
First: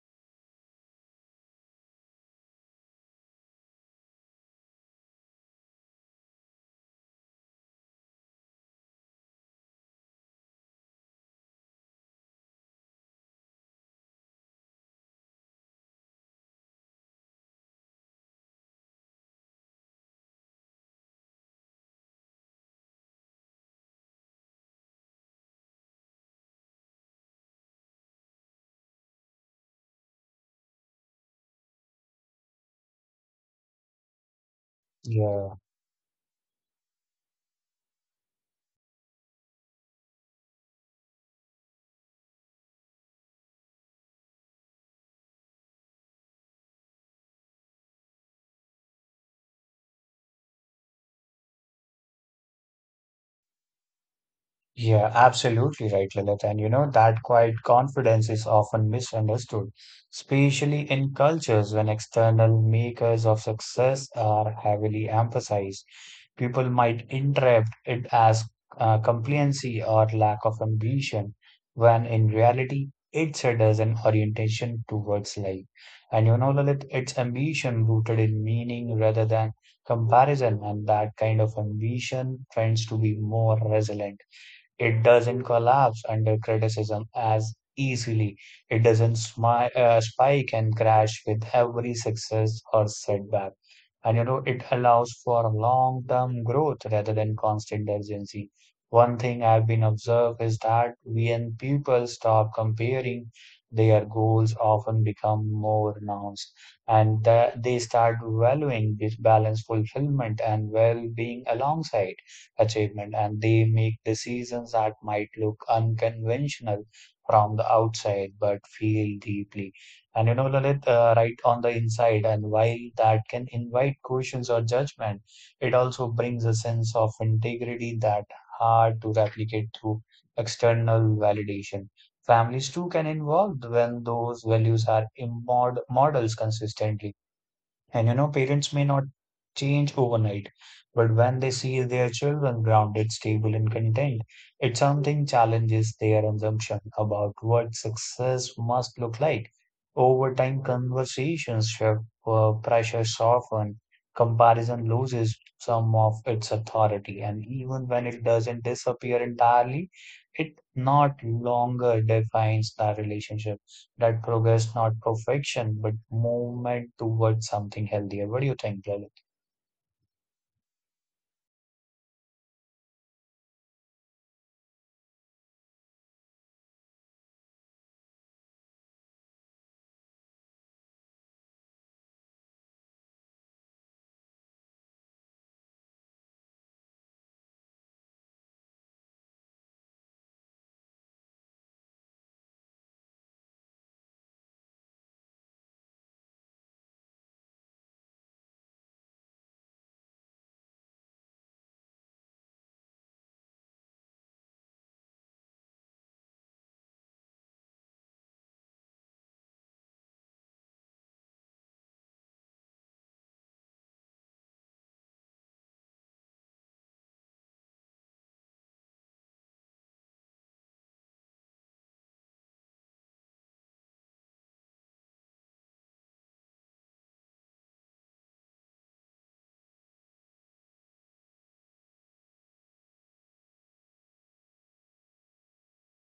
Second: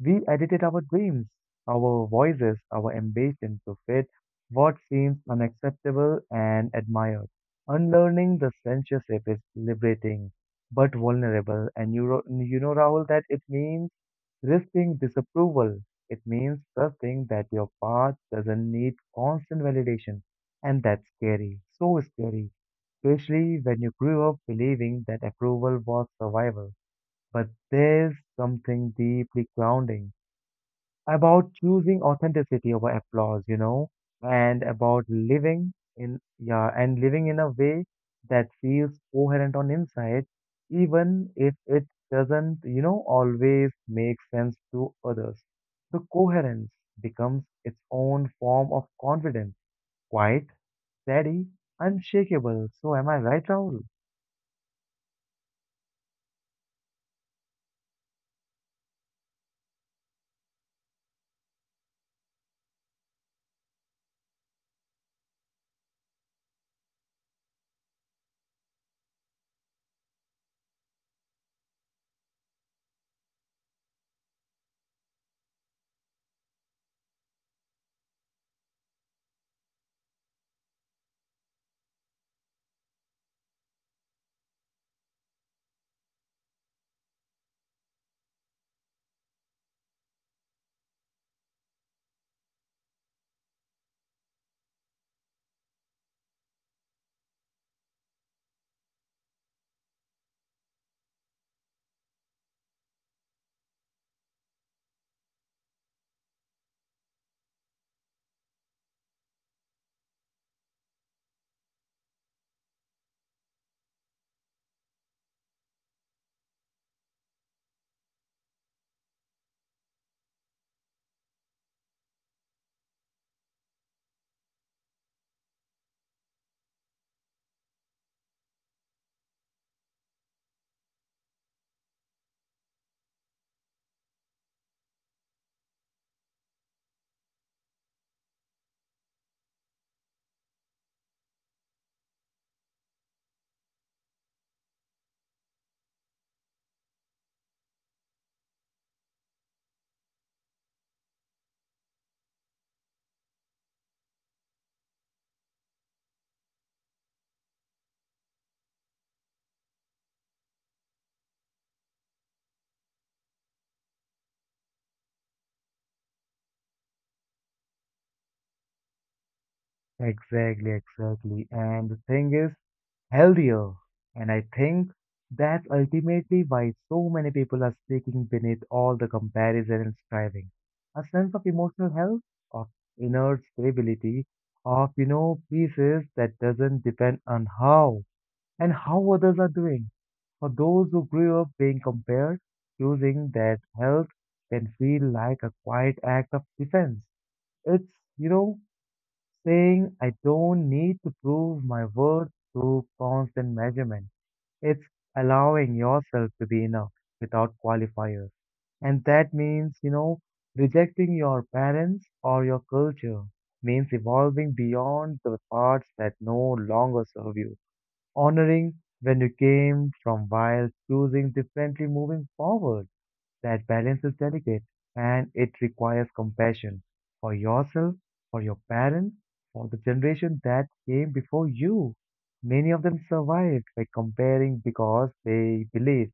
We edited our dreams, our voices, our ambition to fit what seems unacceptable and admired. Unlearning the censorship is liberating, but vulnerable. And you, ro- you know, Rahul, that it means risking disapproval. It means trusting that your path doesn't need constant validation. And that's scary, so scary, especially when you grew up believing that approval was survival. But there's something deeply grounding about choosing authenticity over applause, you know, and about
Yeah.
living in, yeah, and living in a way that feels coherent on inside, even if it doesn't, you know, always make sense to others. The coherence becomes its own form of confidence, quite steady, unshakable. So am I right, Rahul?
Yeah, absolutely right, Lilith. And you know, that quiet confidence is often misunderstood, especially in cultures when external makers of success are heavily emphasized. People might interpret it as uh, compliancy or lack of ambition, when in reality, it's a as an orientation towards life. And you know, Lilith, it's ambition rooted in meaning rather than comparison, and that kind of ambition tends to be more resilient, it doesn't collapse under criticism as easily. It doesn't smi- uh, spike and crash with every success or setback. And you know, it allows for long term growth rather than constant urgency. One thing I've been observed is that when people stop comparing, their goals often become more nuanced, and that they start valuing this balance fulfillment and well being alongside achievement, and they make decisions that might look unconventional from the outside but feel deeply. And you know, Lalit, uh, right on the inside, and while that can invite questions or judgment, it also brings a sense of integrity that hard to replicate through external validation. Families too can involve when those values are immod models consistently, and you know, parents may not change overnight, but when they see their children grounded, stable, and content, it something challenges their assumption about what success must look like. Over time, conversations shift, uh, pressure soften, comparison loses some of its authority, and even when it doesn't disappear entirely, it not longer defines the relationship that progress, not perfection, but movement towards something healthier. What do you think, Lalit?
Exactly, exactly. And the thing is, healthier. And I think that's ultimately why so many people are seeking beneath all the comparison and striving. A sense of emotional health, of inner stability, of, you know, pieces that doesn't depend on how and how others are doing. For those who grew up being compared, choosing that health can feel like a quiet act of defense. It's, you know, saying I don't need to prove my worth through constant measurement. It's allowing yourself to be enough without qualifiers. And that means, you know, rejecting your parents or your culture means evolving beyond the parts that no longer serve you, honoring when you came from while choosing differently moving forward. That balance is delicate, and it requires compassion for yourself, for your parents, for the generation that came before you. Many of them survived by comparing because they believed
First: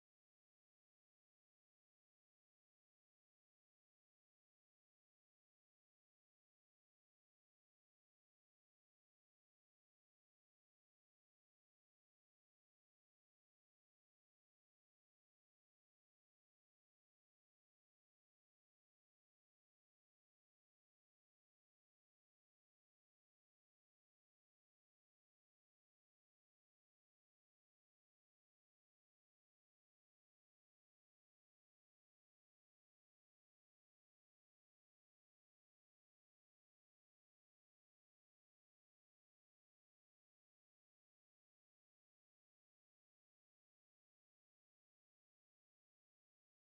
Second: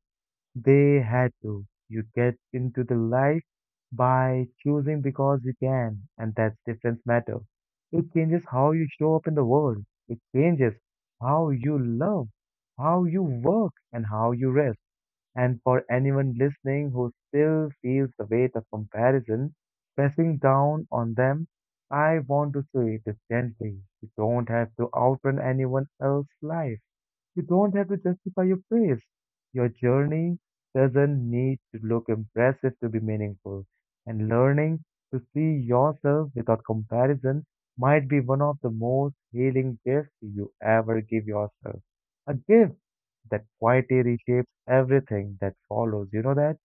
they had to. You get into the life by choosing because you can, and that's difference matter. It changes how you show up in the world. It changes how you love, how you work, and how you rest. And for anyone listening who still feels the weight of comparison pressing down on them, I want to say this gently. You don't have to outrun anyone else's life. You don't have to justify your praise. Your journey doesn't need to look impressive to be meaningful, and learning to see yourself without comparison might be one of the most healing gifts you ever give yourself. A gift that quietly reshapes everything that follows. You know that?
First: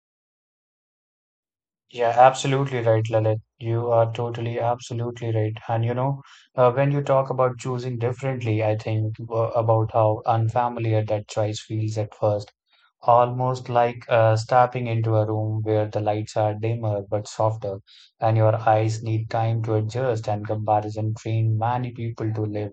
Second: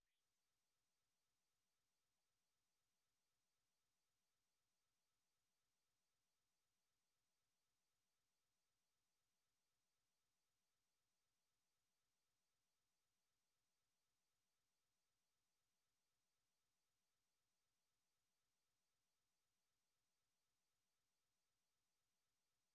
Yeah, absolutely right, Lalit. You are totally, absolutely right. And you know, uh, when you talk about choosing differently, I think uh, about how unfamiliar that choice feels at first. Almost like uh, stepping into a room where the lights are dimmer but softer, and your eyes need time to adjust. And comparison train many people to live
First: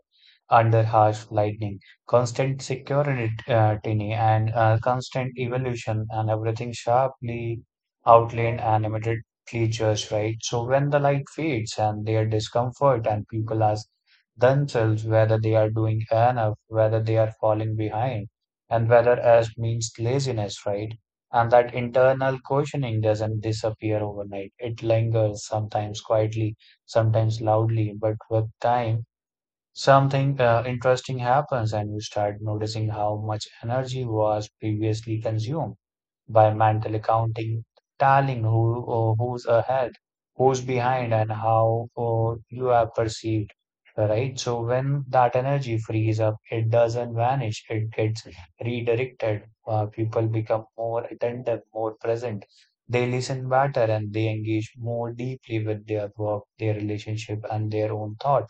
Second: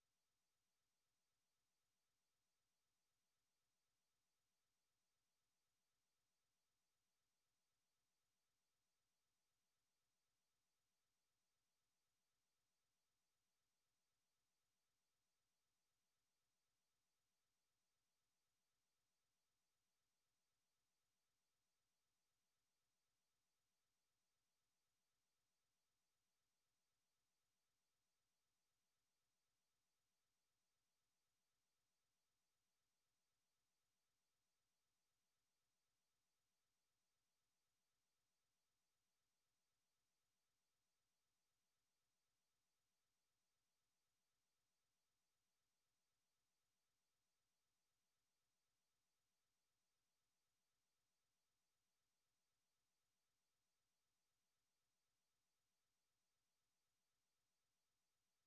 under harsh lightning, constant security, uh, tiny and uh, constant evolution, and everything sharply outlined and animated features, right? So when the light fades and their discomfort, and people ask themselves whether they are doing enough, whether they are falling behind and whether as means laziness, right? And that internal questioning doesn't disappear overnight. It lingers sometimes quietly, sometimes loudly, but with time, something uh, interesting happens and you start noticing how much energy was previously consumed by mental accounting, telling who uh, who's ahead, who's behind, and how uh, you have perceived, right? So when that energy frees up, it doesn't vanish; it gets redirected. Uh, people become more attentive, more present. They listen better and they engage more deeply with their work, their relationship, and their own thought.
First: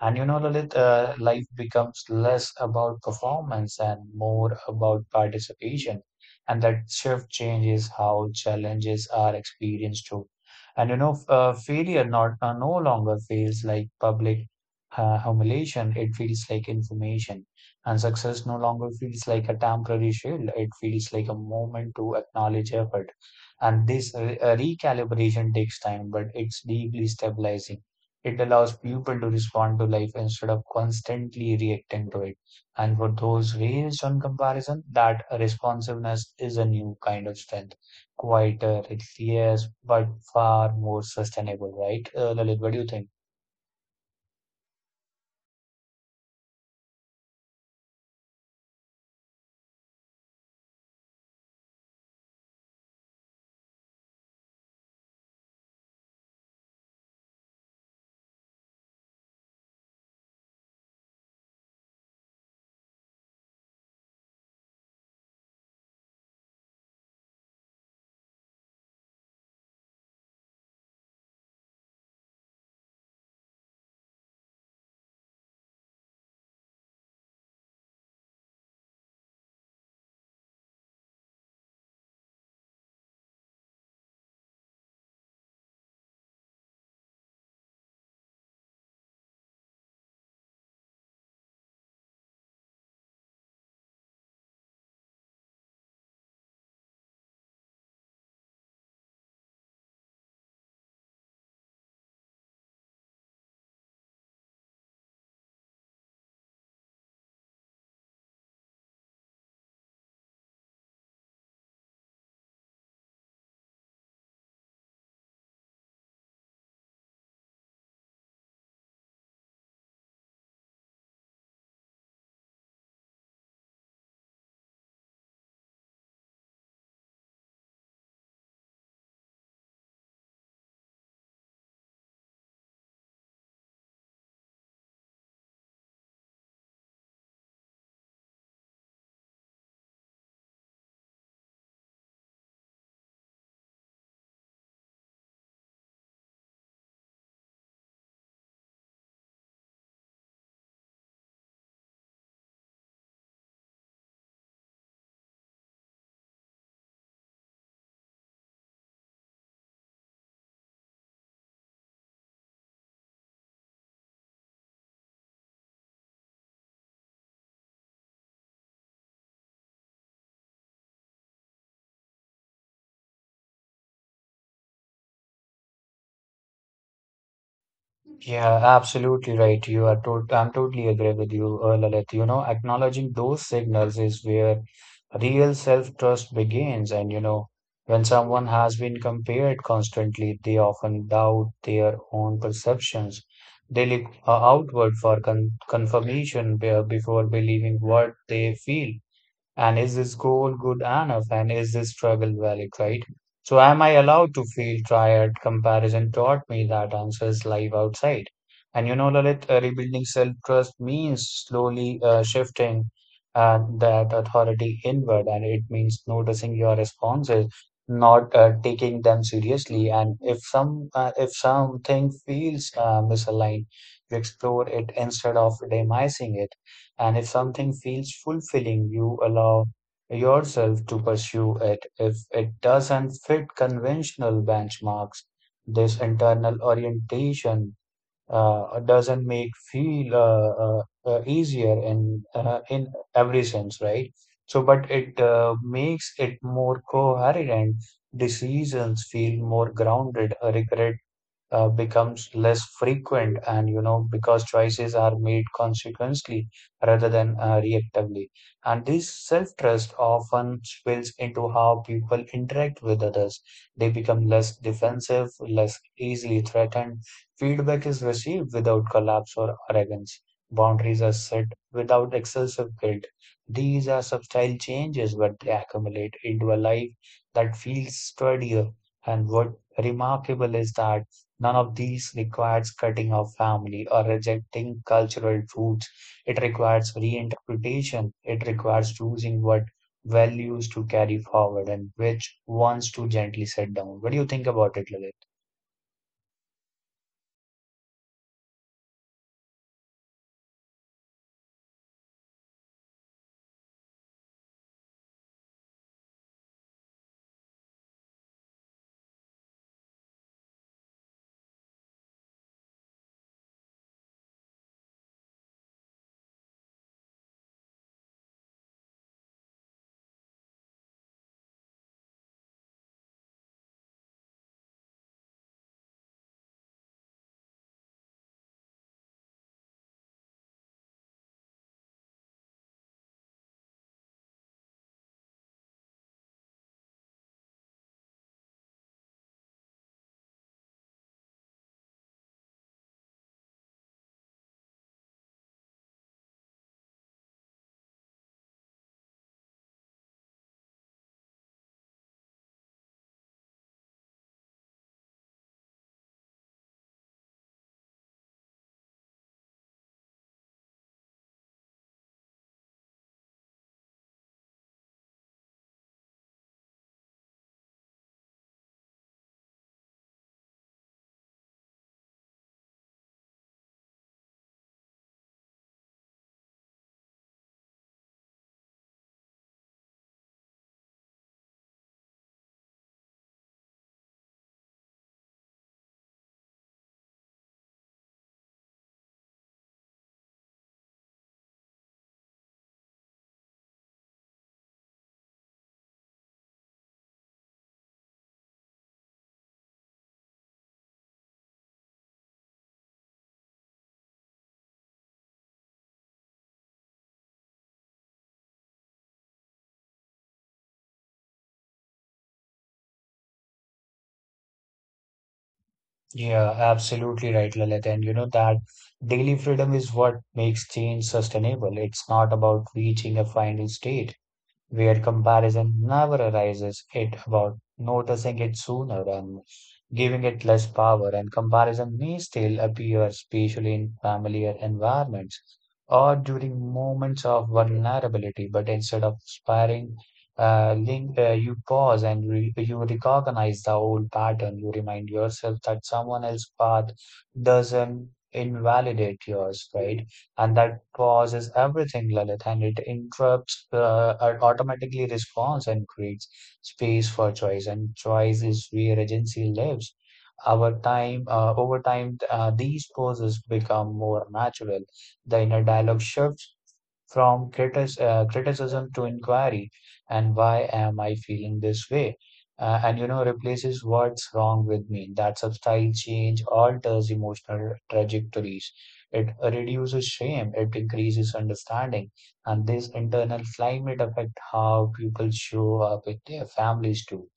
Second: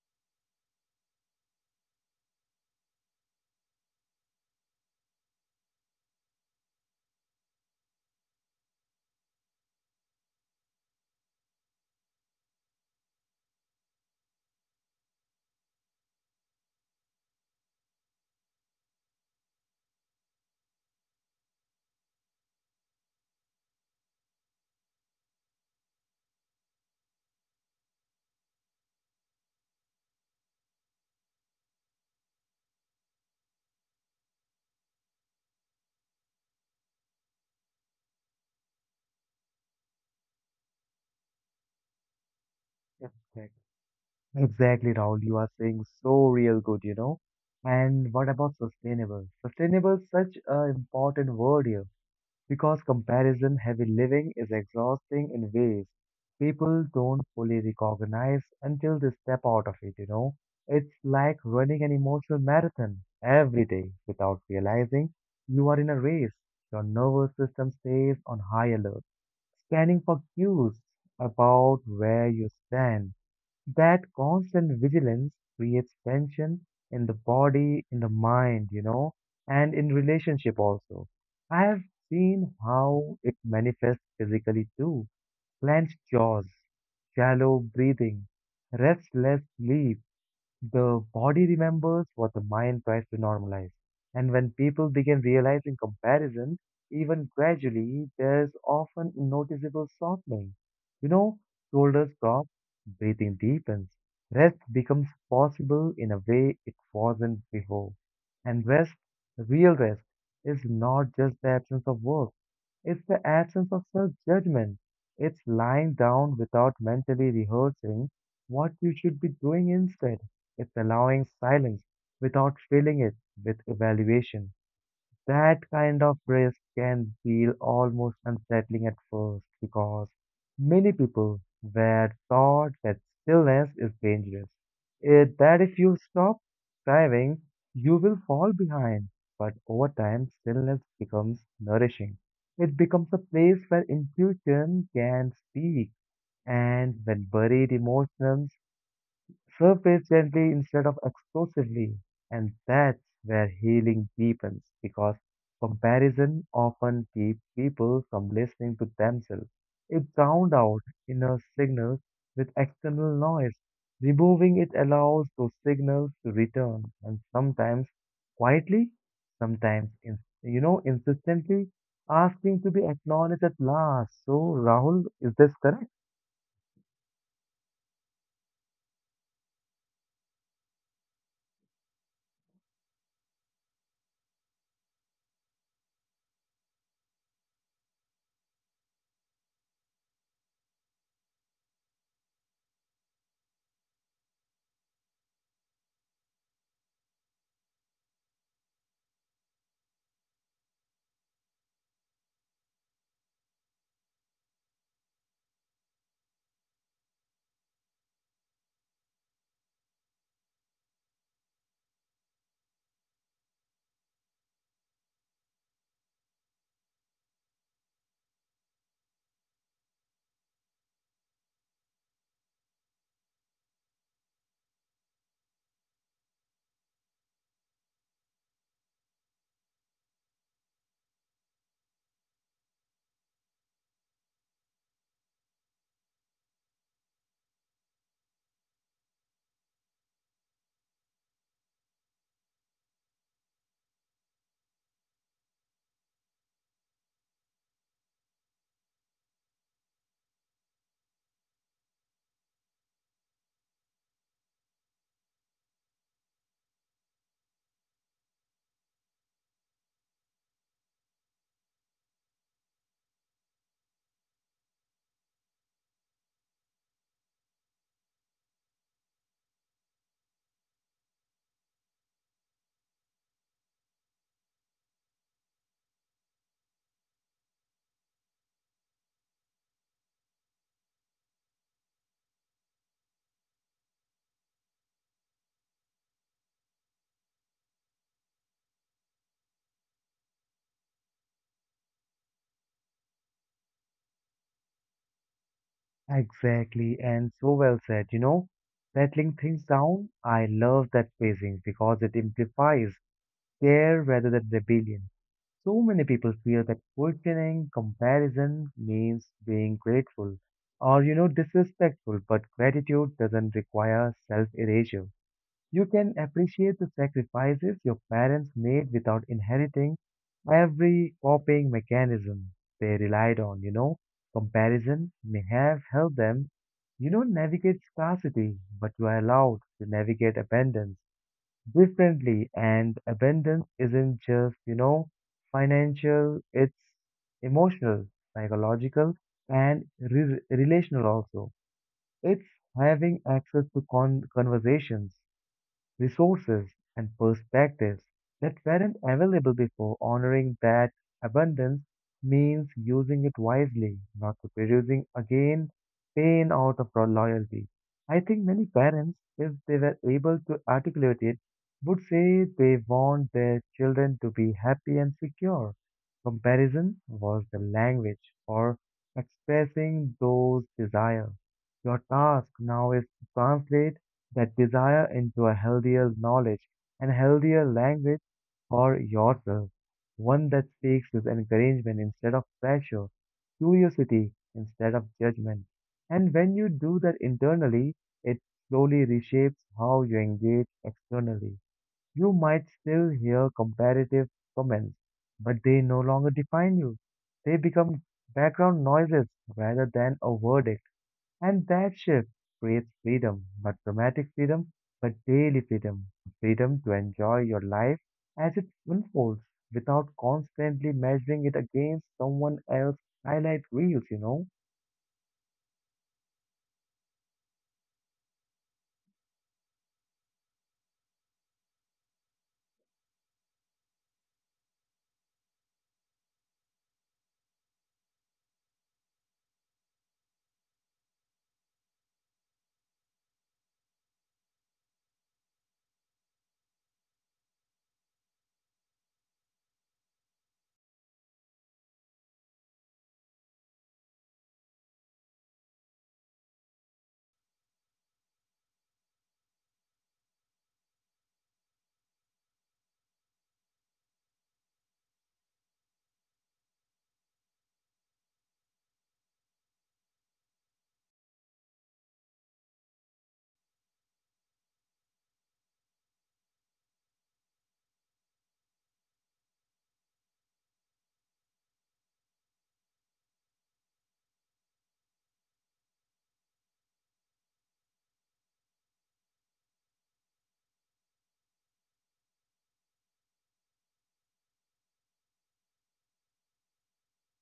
And you know, Lalit, uh, life becomes less about performance and more about participation, and that shift changes how challenges are experienced too. And you know, f- uh, failure not uh, no longer feels like public uh, humiliation; it feels like information. And success no longer feels like a temporary shield; it feels like a moment to acknowledge effort. And this re- uh, recalibration takes time, but it's deeply stabilizing. It allows people to respond to life instead of constantly reacting to it. And for those raised on comparison, that responsiveness is a new kind of strength. Quieter, it's yes, but far more sustainable, right? Uh, Lalit, what do you think?
Exactly. Exactly, Rahul. You are saying so real good, you know. And what about sustainable? Sustainable is such an important word here because comparison heavy living is exhausting in ways people don't fully recognize until they step out of it, you know. It's like running an emotional marathon every day without realizing you are in a race. Your nervous system stays on high alert, scanning for cues about where you stand. That constant vigilance creates tension in the body, in the mind, you know, and in relationship also. I have seen how it manifests physically too. Clenched jaws, shallow breathing, restless sleep, the body remembers what the mind tries to normalize. And when people begin realizing comparison, even gradually, there's often noticeable softening. You know, Shoulders drop, breathing deepens, rest becomes possible in a way it wasn't before. And rest, real rest, is not just the absence of work, it's the absence of self judgment. It's lying down without mentally rehearsing what you should be doing instead. It's allowing silence without filling it with evaluation. That kind of risk can feel almost unsettling at first because many people were taught that stillness is dangerous. It, that if you stop striving, you will fall behind. But over time, stillness becomes nourishing. It becomes a place where intuition can speak, and when buried emotions serve patiently instead of explosively, and that's where healing deepens because comparison often keeps people from listening to themselves. It drowned out inner signals with external noise. Removing it allows those signals to return, and sometimes quietly, sometimes in, you know insistently, asking to be acknowledged at last. So, Rahul, is this correct?
Yeah, absolutely right. You are tot I'm totally agree with you, uh, Lalit. You know, acknowledging those signals is where real self-trust begins. And you know, when someone has been compared constantly, they often doubt their own perceptions. They look uh, outward for con confirmation be- before believing what they feel. And is this goal good enough? And is this struggle valid, right? So am I allowed to feel tired? Comparison taught me that answers live outside. And you know, Lalit, uh, rebuilding self-trust means slowly uh, shifting uh, that authority inward, and it means noticing your responses, not uh, taking them seriously. And if some uh, if something feels uh, misaligned, you explore it instead of demising it. And if something feels fulfilling, you allow yourself to pursue it. If it doesn't fit conventional benchmarks, this internal orientation uh, doesn't make feel uh, uh, uh, easier in uh, in every sense, right? So, but it uh, makes it more coherent. Decisions feel more grounded. uh, Regret uh, becomes less frequent, and you know because choices are made consequently rather than uh, reactively, and this self-trust often spills into how people interact with others. They become less defensive, less easily threatened. Feedback is received without collapse or arrogance. Boundaries are set without excessive guilt. These are subtle changes, but they accumulate into a life that feels sturdier. And what remarkable is that none of these requires cutting off family or rejecting cultural roots. It requires reinterpretation. It requires choosing what values to carry forward and which ones to gently set down. What do you think about it, Lalit?
Exactly, and so well said, you know. Settling things down, I love that phrasing because it implies care rather than rebellion. So many people feel that questioning comparison means being grateful or, you know, disrespectful, but gratitude doesn't require self erasure. You can appreciate the sacrifices your parents made without inheriting every coping mechanism they relied on, you know. Comparison may have helped them, you know, navigate scarcity, but you are allowed to navigate abundance differently. And abundance isn't just, you know, financial, it's emotional, psychological, and re- relational also. It's having access to con- conversations, resources, and perspectives that weren't available before. Honoring that abundance means using it wisely, not reproducing again pain out of our loyalty. I think many parents, if they were able to articulate it, would say they want their children to be happy and secure. Comparison was the language for expressing those desires. Your task now is to translate that desire into a healthier knowledge and healthier language for yourself, one that speaks with encouragement instead of pressure, curiosity instead of judgment. And when you do that internally, it slowly reshapes how you engage externally. You might still hear comparative comments, but they no longer define you. They become background noises rather than a verdict. And that shift creates freedom, not dramatic freedom, but daily freedom. Freedom to enjoy your life as it unfolds without constantly measuring it against someone else's highlight reels, you know?
Yeah, absolutely right, Lalit. And you know that daily freedom is what makes change sustainable. It's not about reaching a final state. Weird comparison never arises. It about noticing it sooner and giving it less power, and comparison may still appear, especially in familiar environments or during moments of vulnerability. But instead of aspiring, uh, link, uh, you pause and re you recognize the old pattern. You remind yourself that someone else's path doesn't invalidate yours, right? And that pauses everything, Lalit, and it interrupts, uh, it automatically responds and creates space for choice. And choice is where agency lives. Our time, uh, over time, uh, these pauses become more natural. The inner dialogue shifts from critis- uh, criticism to inquiry. And why am I feeling this way? Uh, and you know, replaces what's wrong with me. That subtle change alters emotional trajectories. It reduces shame, it increases understanding. And this internal climate affects how people show up with their families too,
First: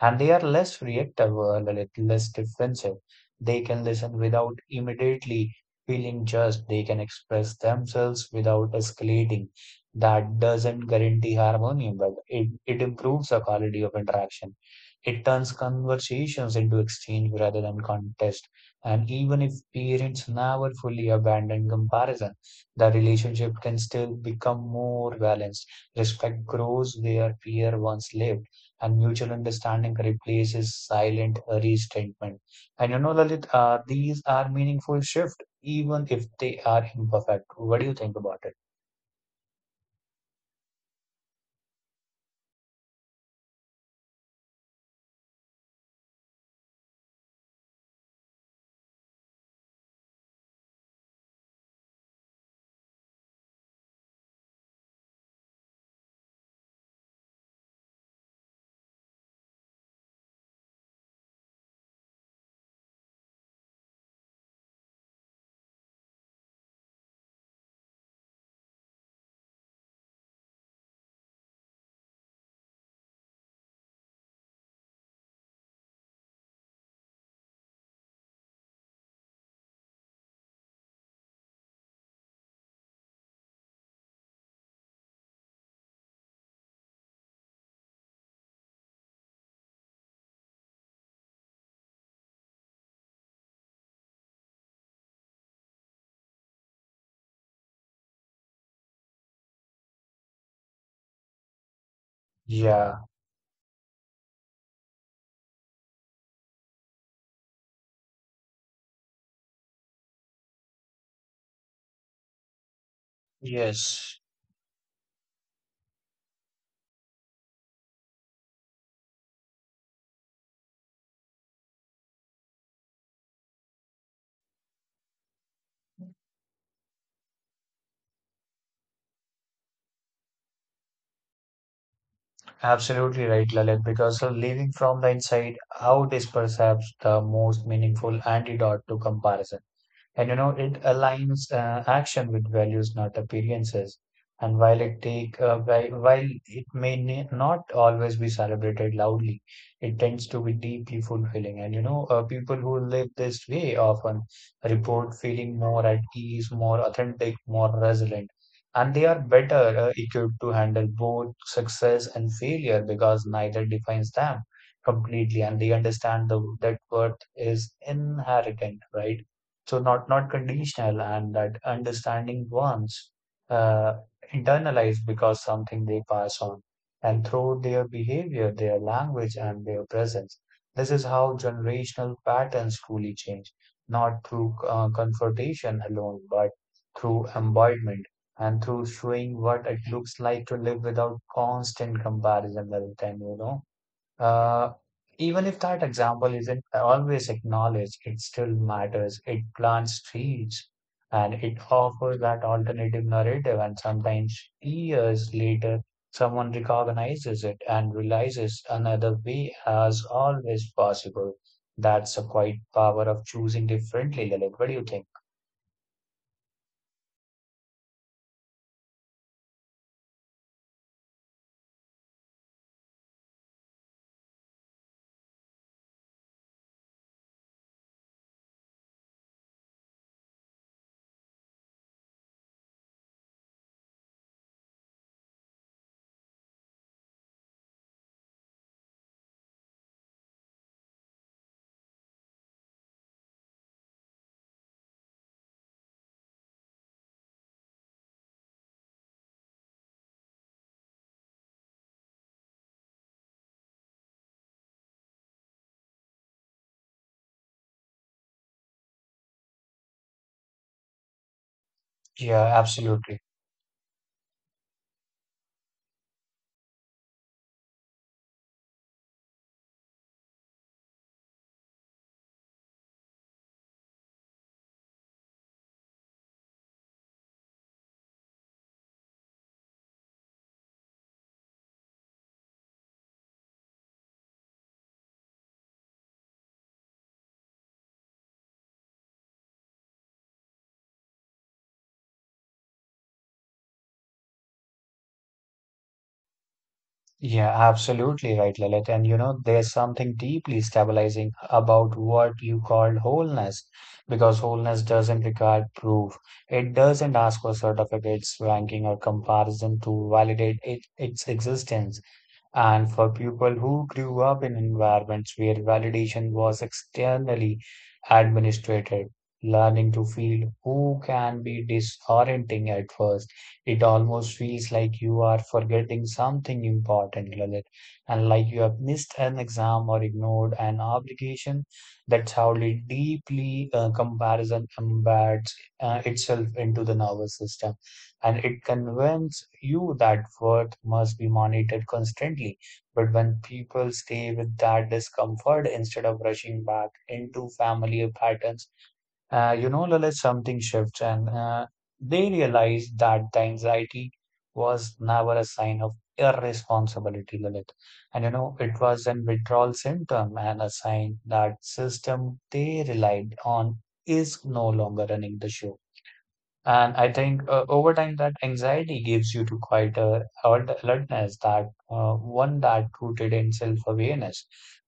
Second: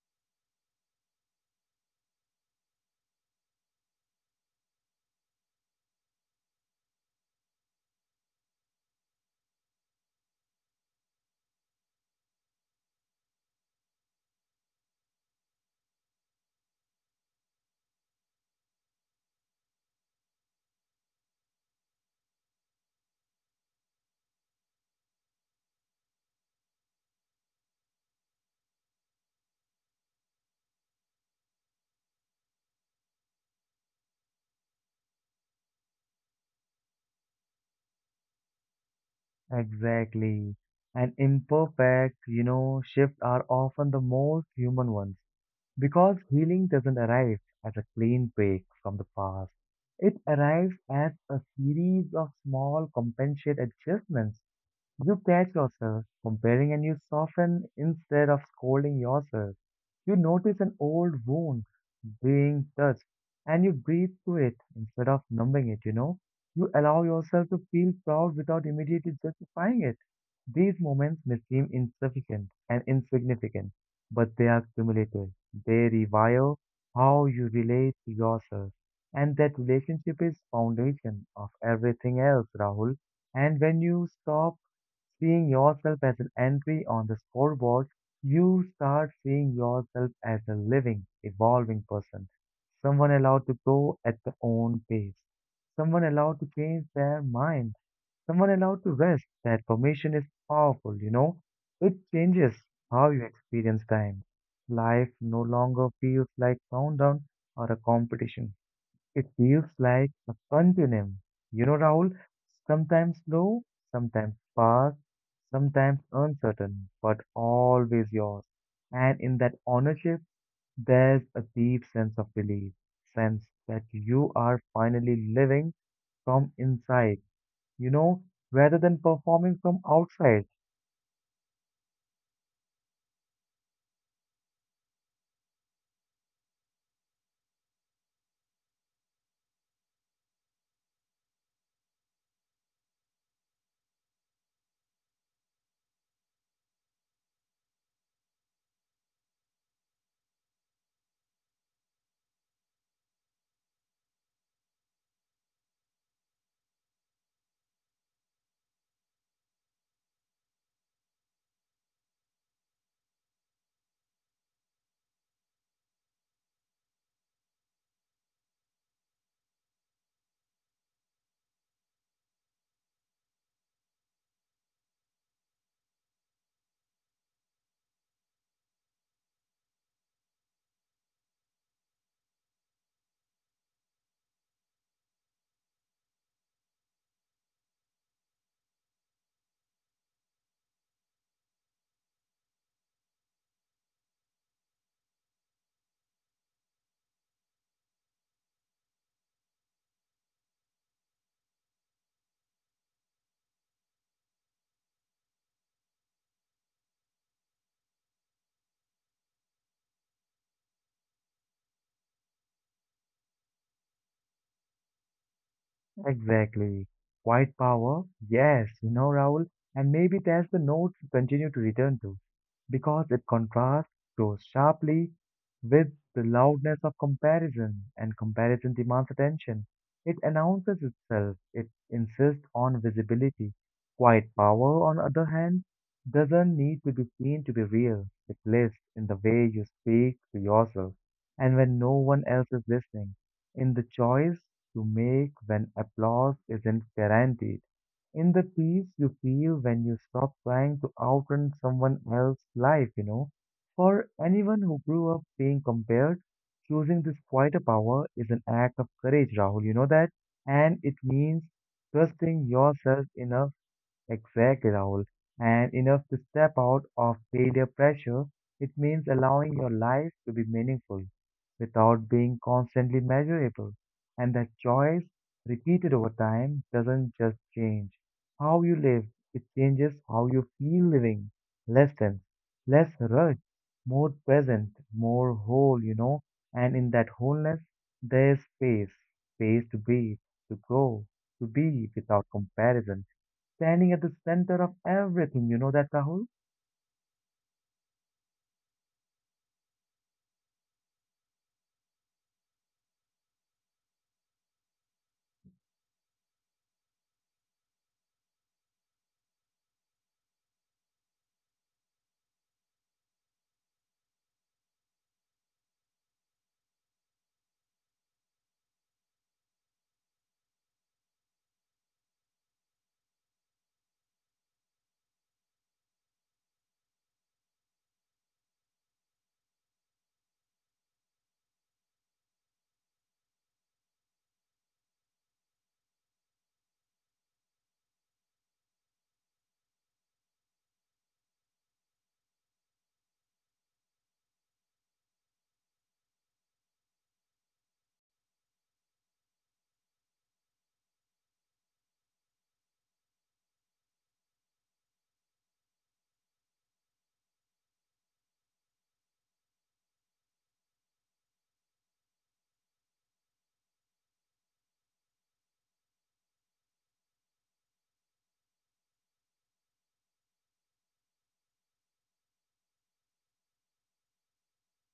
and they are less reactive or le- less defensive. They can listen without immediately feeling judged. They can express themselves without escalating. That doesn't guarantee harmony, but it, it improves the quality of interaction. It turns conversations into exchange rather than contest. And even if parents never fully abandon comparison, the relationship can still become more balanced. Respect grows where fear once lived and mutual understanding replaces silent restatement. And you know, Lalit, uh, these are meaningful shift, even if they are imperfect. What do you think about it?
Exactly. And imperfect, you know, shifts are often the most human ones because healing doesn't arrive as a clean break from the past. It arrives as a series of small compensate adjustments. You catch yourself comparing and you soften instead of scolding yourself. You notice an old wound being touched and you breathe through it instead of numbing it, you know. You allow yourself to feel proud without immediately justifying it. These moments may seem insufficient and insignificant, but they are cumulative. They rewire how you relate to yourself. And that relationship is foundation of everything else, Rahul. And when you stop seeing yourself as an entry on the scoreboard, you start seeing yourself as a living, evolving person, someone allowed to grow at their own pace, someone allowed to change their mind, someone allowed to rest. That permission is powerful, you know. It changes
Yeah,
how you experience time. Life no longer feels like countdown or a competition. It feels like a continuum. You know, Rahul, sometimes slow,
yes,
sometimes fast, sometimes uncertain, but always yours. And in that ownership, there's a deep sense of relief, sense that you are finally living from inside you know, rather than performing from outside.
absolutely right, Lalit, because uh, living from the inside out is perhaps the most meaningful antidote to comparison. And you know, it aligns uh, action with values, not appearances. And while it take uh, whi- while it may ne- not always be celebrated loudly, it tends to be deeply fulfilling. And you know, uh, people who live this way often report feeling more at ease, more authentic, more resilient, and they are better uh, equipped to handle both success and failure because neither defines them completely, and they understand the, that worth is inherent, right? So not not conditional. And that understanding ones uh, internalized because something they pass on and through their behavior, their language, and their presence. This is how generational patterns truly change, not through uh, confrontation alone, but through embodiment and through showing what it looks like to live without constant comparison all the time, you know uh, even if that example isn't always acknowledged, it still matters. It plants seeds and it offers that alternative narrative. And sometimes years later, someone recognizes it and realizes another way as always possible. That's a quite power of choosing differently, Lalit. What do you think?
Exactly. Quiet power? Yes, you know, Rahul, and maybe that's the notes we continue to return to, because it contrasts so sharply with the loudness of comparison, and comparison demands attention. It announces itself, it insists on visibility. Quiet power, on the other hand, doesn't need to be seen to be real. It lives in the way you speak to yourself and when no one else is listening, in the choice you make when applause isn't guaranteed, in the peace you feel when you stop trying to outrun someone else's life, you know. For anyone who grew up being compared, choosing this quieter power is an act of courage, Rahul, you know that? And it means
Yeah,
trusting yourself
absolutely.
enough. Exactly, Rahul. And enough to step out of failure pressure, it means allowing your life to be meaningful without being constantly measurable. And that choice, repeated over time, doesn't just change how you live, it changes how you feel living. Less tense, less rush, more present, more whole, you know. And in that wholeness, there's space, space to be, to grow, to be without comparison standing at the center of everything. You know that, Rahul?
Yeah, absolutely right, Lilith. And you know, there's something deeply stabilizing about what you called wholeness, because wholeness doesn't require proof. It doesn't ask for certificates, ranking, or comparison to validate it, its existence. And for people who grew up in environments where validation was externally administrated, learning to feel who can be disorienting at first. It almost feels like you are forgetting something important, Lalit, and like you have missed an exam or ignored an obligation. That's how li- deeply uh, comparison embeds uh, itself into the nervous system, and it convinces you that worth must be monitored constantly. But when people stay with that discomfort instead of rushing back into familiar patterns, uh, you know, Lalit, something shifts and uh, they realize that the anxiety was never a sign of irresponsibility, Lalit. And you know, it was an withdrawal symptom and a sign that system they relied on is no longer running the show. And I think uh, over time that anxiety gives you to quite a alert- alertness that uh, one that rooted in self-awareness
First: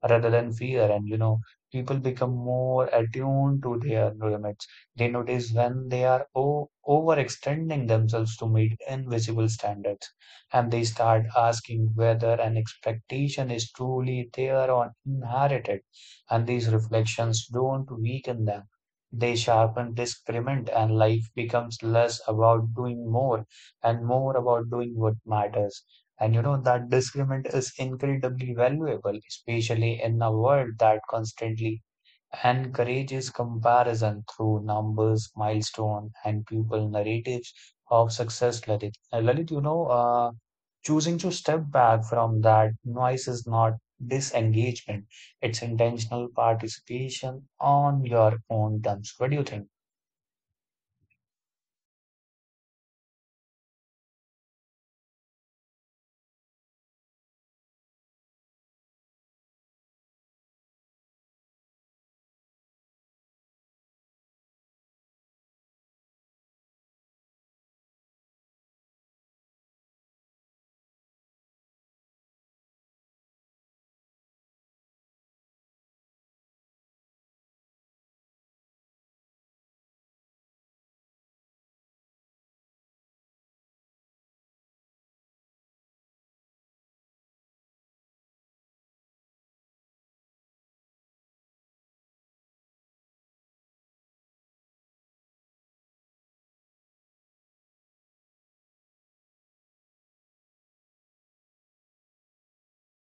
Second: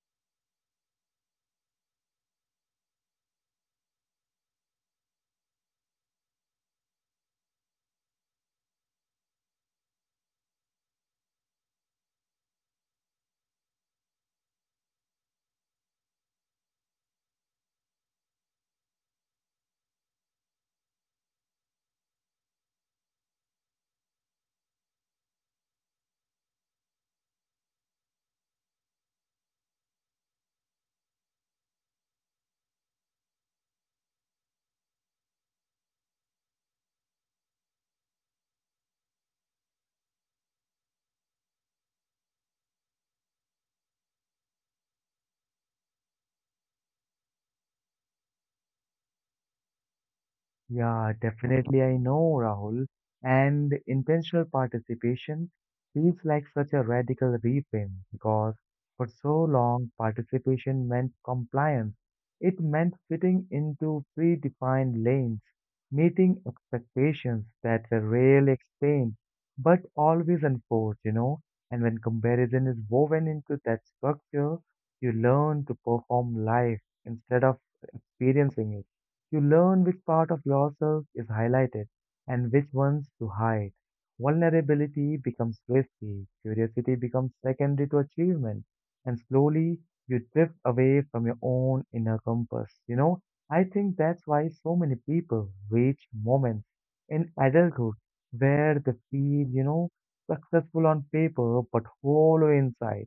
rather than fear. And you know, people become more attuned to their limits. They notice when they are o overextending themselves to meet invisible standards, and they start asking whether an expectation is truly their or inherited. And these reflections don't weaken them, they sharpen discernment, and life becomes less about doing more and more about doing what matters. And you know that discernment is incredibly valuable, especially in a world that constantly and courage is comparison through numbers, milestone, and people narratives of success, Lalit. Uh, Lalit, you know, uh, choosing to step back from that noise is not disengagement, it's intentional participation on your own terms. What do you think?
Yeah, definitely I know, Rahul. And intentional participation feels like such a radical reframe because for so long participation meant compliance. It meant fitting into predefined lanes, meeting expectations that were rarely explained but always enforced, you know. And when comparison is woven into that structure, you learn to perform life instead of experiencing it. You learn which part of yourself is highlighted and which ones to hide. Vulnerability becomes risky, curiosity becomes secondary to achievement, and slowly you drift away from your own inner compass. You know, I think that's why so many people reach moments in adulthood where they feel, you know, successful on paper but hollow inside,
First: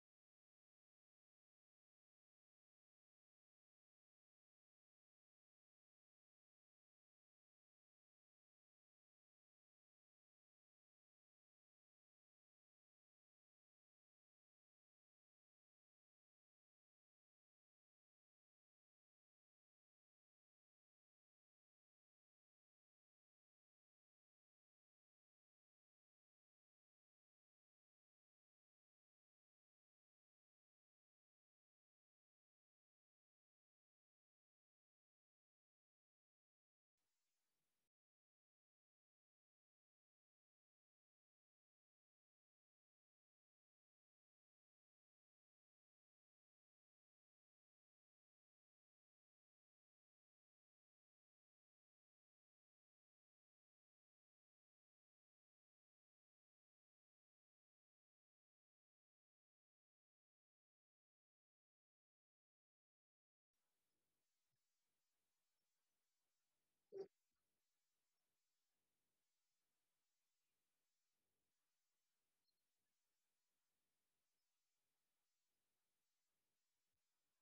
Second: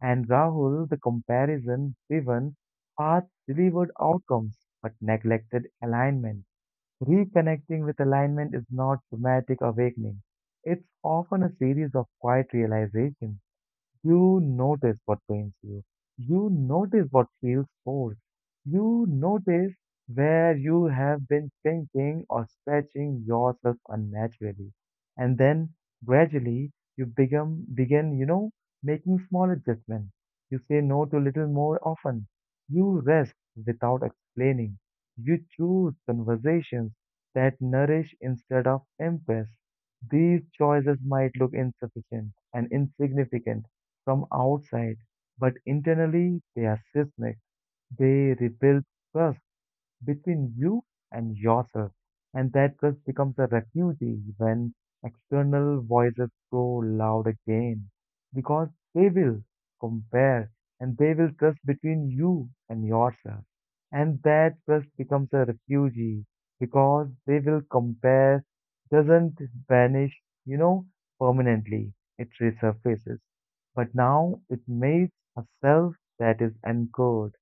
and Rahul, the comparison driven paths delivered outcomes but neglected alignment. Reconnecting with alignment is not dramatic awakening. It's often a series of quiet realizations. You notice what pains you. You notice what feels forced. You notice where you have been thinking or stretching yourself unnaturally. And then gradually you begin, begin, you know, making small adjustments. You say no to little more often. You rest without explaining. You choose conversations that nourish instead of impress. These choices might look insufficient and insignificant from outside, but internally they are seismic. They rebuild trust between you and yourself. And that trust becomes a refugee when external voices grow loud again. Because they will compare, and they will trust between you and yourself. And that trust becomes a refugee because they will compare doesn't vanish, you know, permanently. It resurfaces. But now it makes a self that is anchored,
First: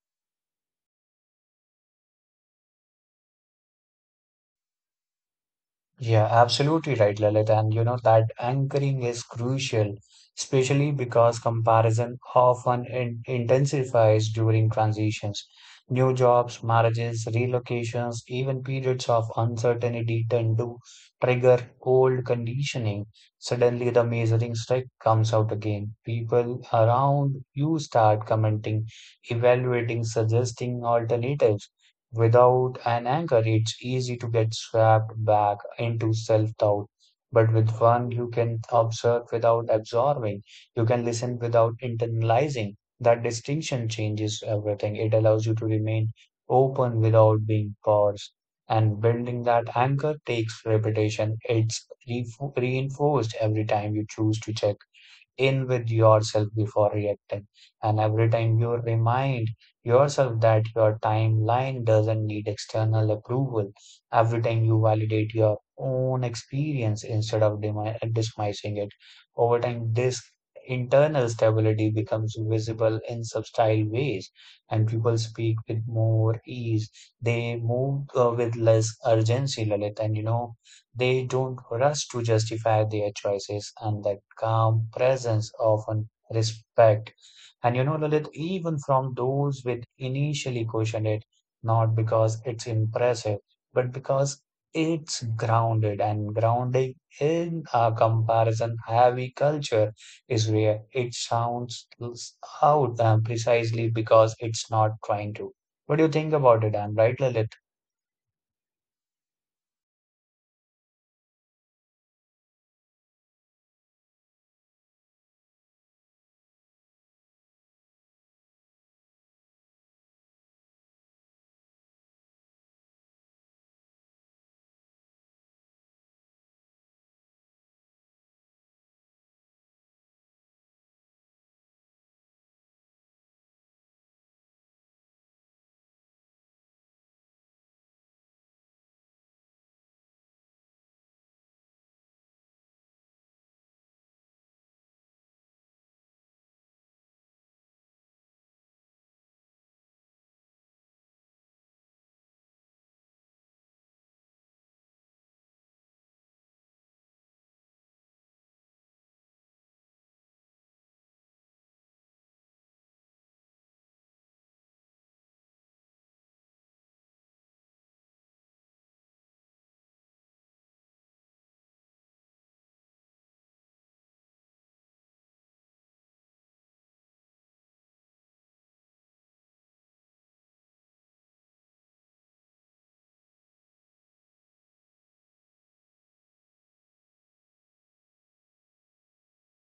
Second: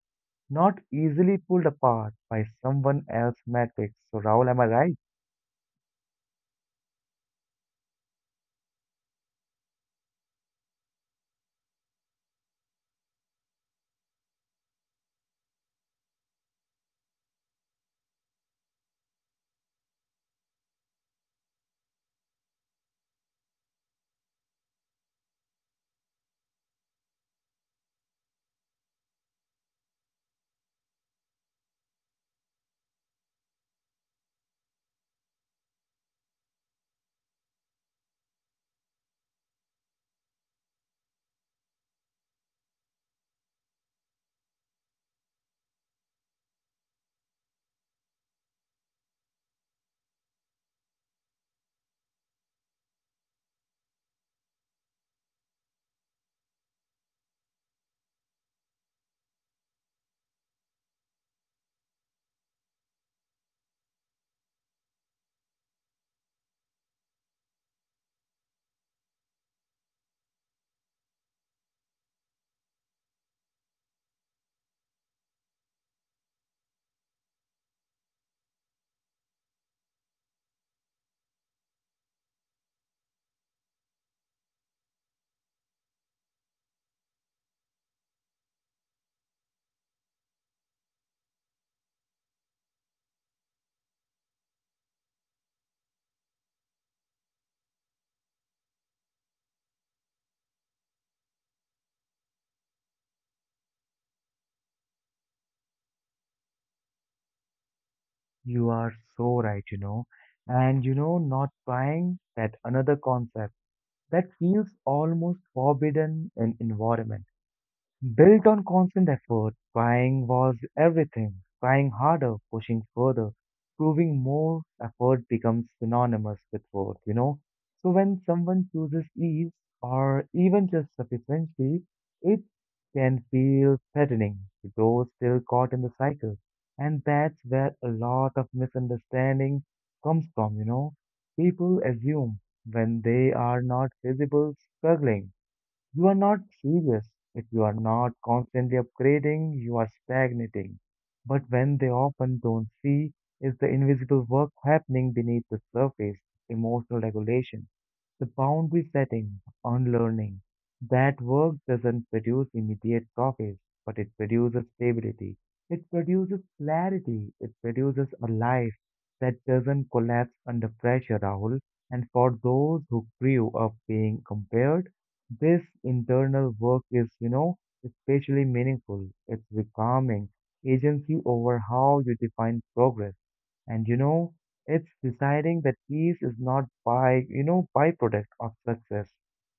not easily pulled apart by someone else's metrics. So, Raul, am I right?
Yeah, absolutely right, Lalit. And you know that anchoring is crucial, especially because comparison often in intensifies during transitions. New jobs, marriages, relocations, even periods of uncertainty tend to trigger old conditioning. Suddenly, the measuring stick comes out again. People around you start commenting, evaluating, suggesting alternatives. Without an anchor, it's easy to get swept back into self doubt. But with one, you can observe without absorbing, you can listen without internalizing. That distinction changes everything. It allows you to remain open without being coerced. And building that anchor takes repetition. It's re- reinforced every time you choose to check in with yourself before reacting. And every time you remind yourself that your timeline doesn't need external approval, every time you validate your own experience instead of demi- dismissing it, over time, this internal stability becomes visible in subtle ways, and people speak with more ease. They move uh, with less urgency, Lalit. And you know, they don't rush to justify their choices, and that calm presence often respect. And you know, Lalit, even from those with initially questioned it, not because it's impressive, but because it's grounded, and grounding in a comparison heavy culture is where it sounds out um, precisely because it's not trying to. What do you think about it? I'm right, Lalit.
You are so right, you know. And you know, not trying that another concept that feels almost forbidden in environment. Built on constant effort, crying was everything. Crying harder, pushing further, proving more effort becomes synonymous with worth, you know? So when someone chooses ease or even just sufficiency, it can feel threatening to those still caught in the cycle. And that's where a lot of misunderstanding comes from, you know? People assume when they are not visible struggling, you are not serious. If you are not constantly upgrading, you are stagnating. But when they often don't see is the invisible work happening beneath the surface, emotional regulation, the boundary setting on learning, that work doesn't produce immediate profits, but it produces stability. It produces clarity. It produces a life that doesn't collapse under pressure, Rahul. And for those who grew up being compared, this internal work is, you know, especially meaningful. It's becoming agency over how you define progress. And you know, it's deciding that peace is not by, you know, byproduct of success,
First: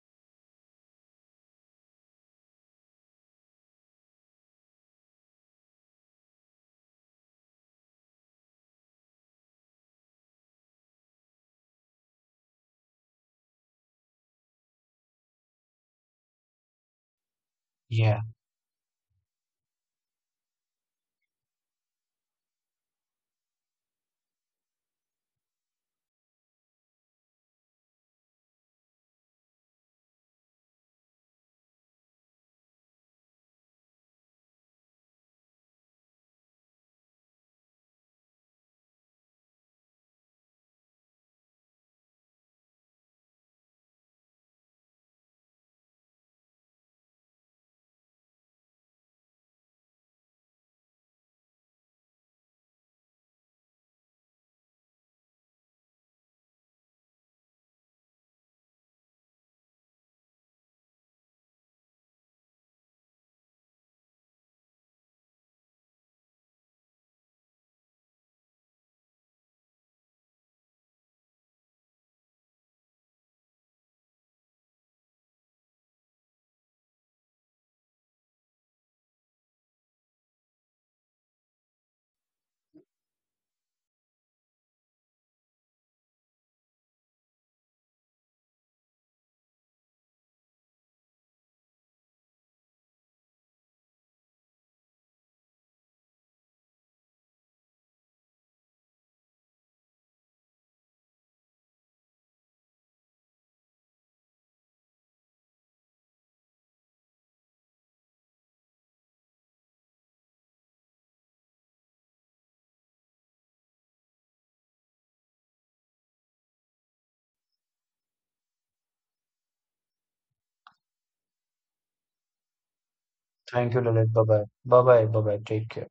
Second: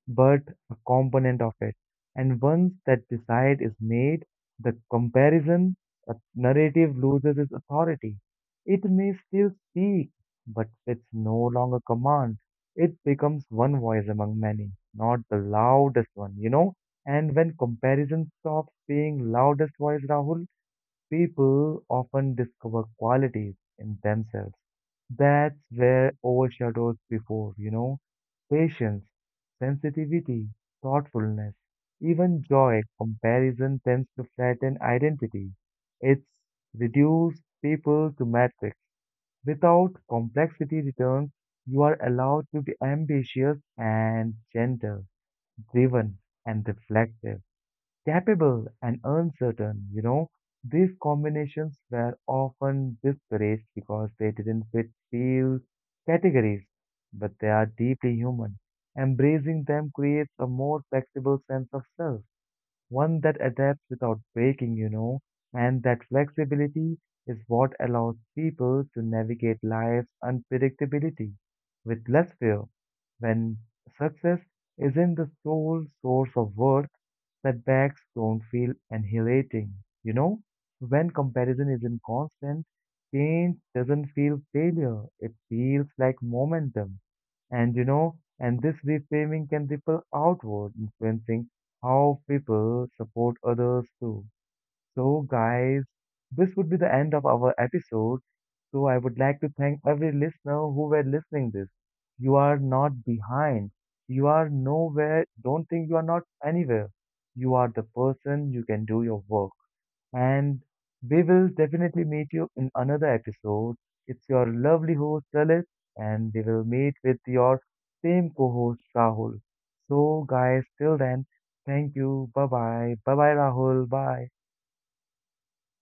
but a component of it. And once that decide is made, the comparison, the narrative loses its authority. It may still speak, but it's no longer command. It becomes one voice among many, not the loudest one, you know. And when
Yeah.
comparison stops being loudest voice, Rahul, people often discover qualities in themselves that were overshadowed before, you know, patience, sensitivity, thoughtfulness, even joy. Comparison tends to flatten identity. It's reduced people to matrix. Without complexity returns, you are allowed to be ambitious and gentle, driven and reflective, capable and uncertain, you know. These combinations were often discouraged because they didn't fit few categories, but they are deeply human. Embracing them creates a more flexible sense of self, one that adapts without breaking, you know, and that flexibility is what allows people to navigate life's unpredictability with less fear. When success isn't the sole source of worth, setbacks don't feel annihilating, you know? When comparison isn't constant, change doesn't feel failure, it feels like momentum. And you know, and this reframing can ripple outward, influencing how people support others too. So, guys, this would be the end of our episode. So, I would like to thank every listener who were listening this. You are not behind. You are nowhere. Don't think you are not anywhere. You are the person. You can do your work and we will definitely meet you in another episode. It's your lovely host, Lalit, and we will meet with your same co host, Rahul. So, guys, till then, thank you. Bye bye. Bye bye,
Thank you,
Rahul.
Lalit. Bye
Bye.
bye. Bye bye. Bye bye. Take care.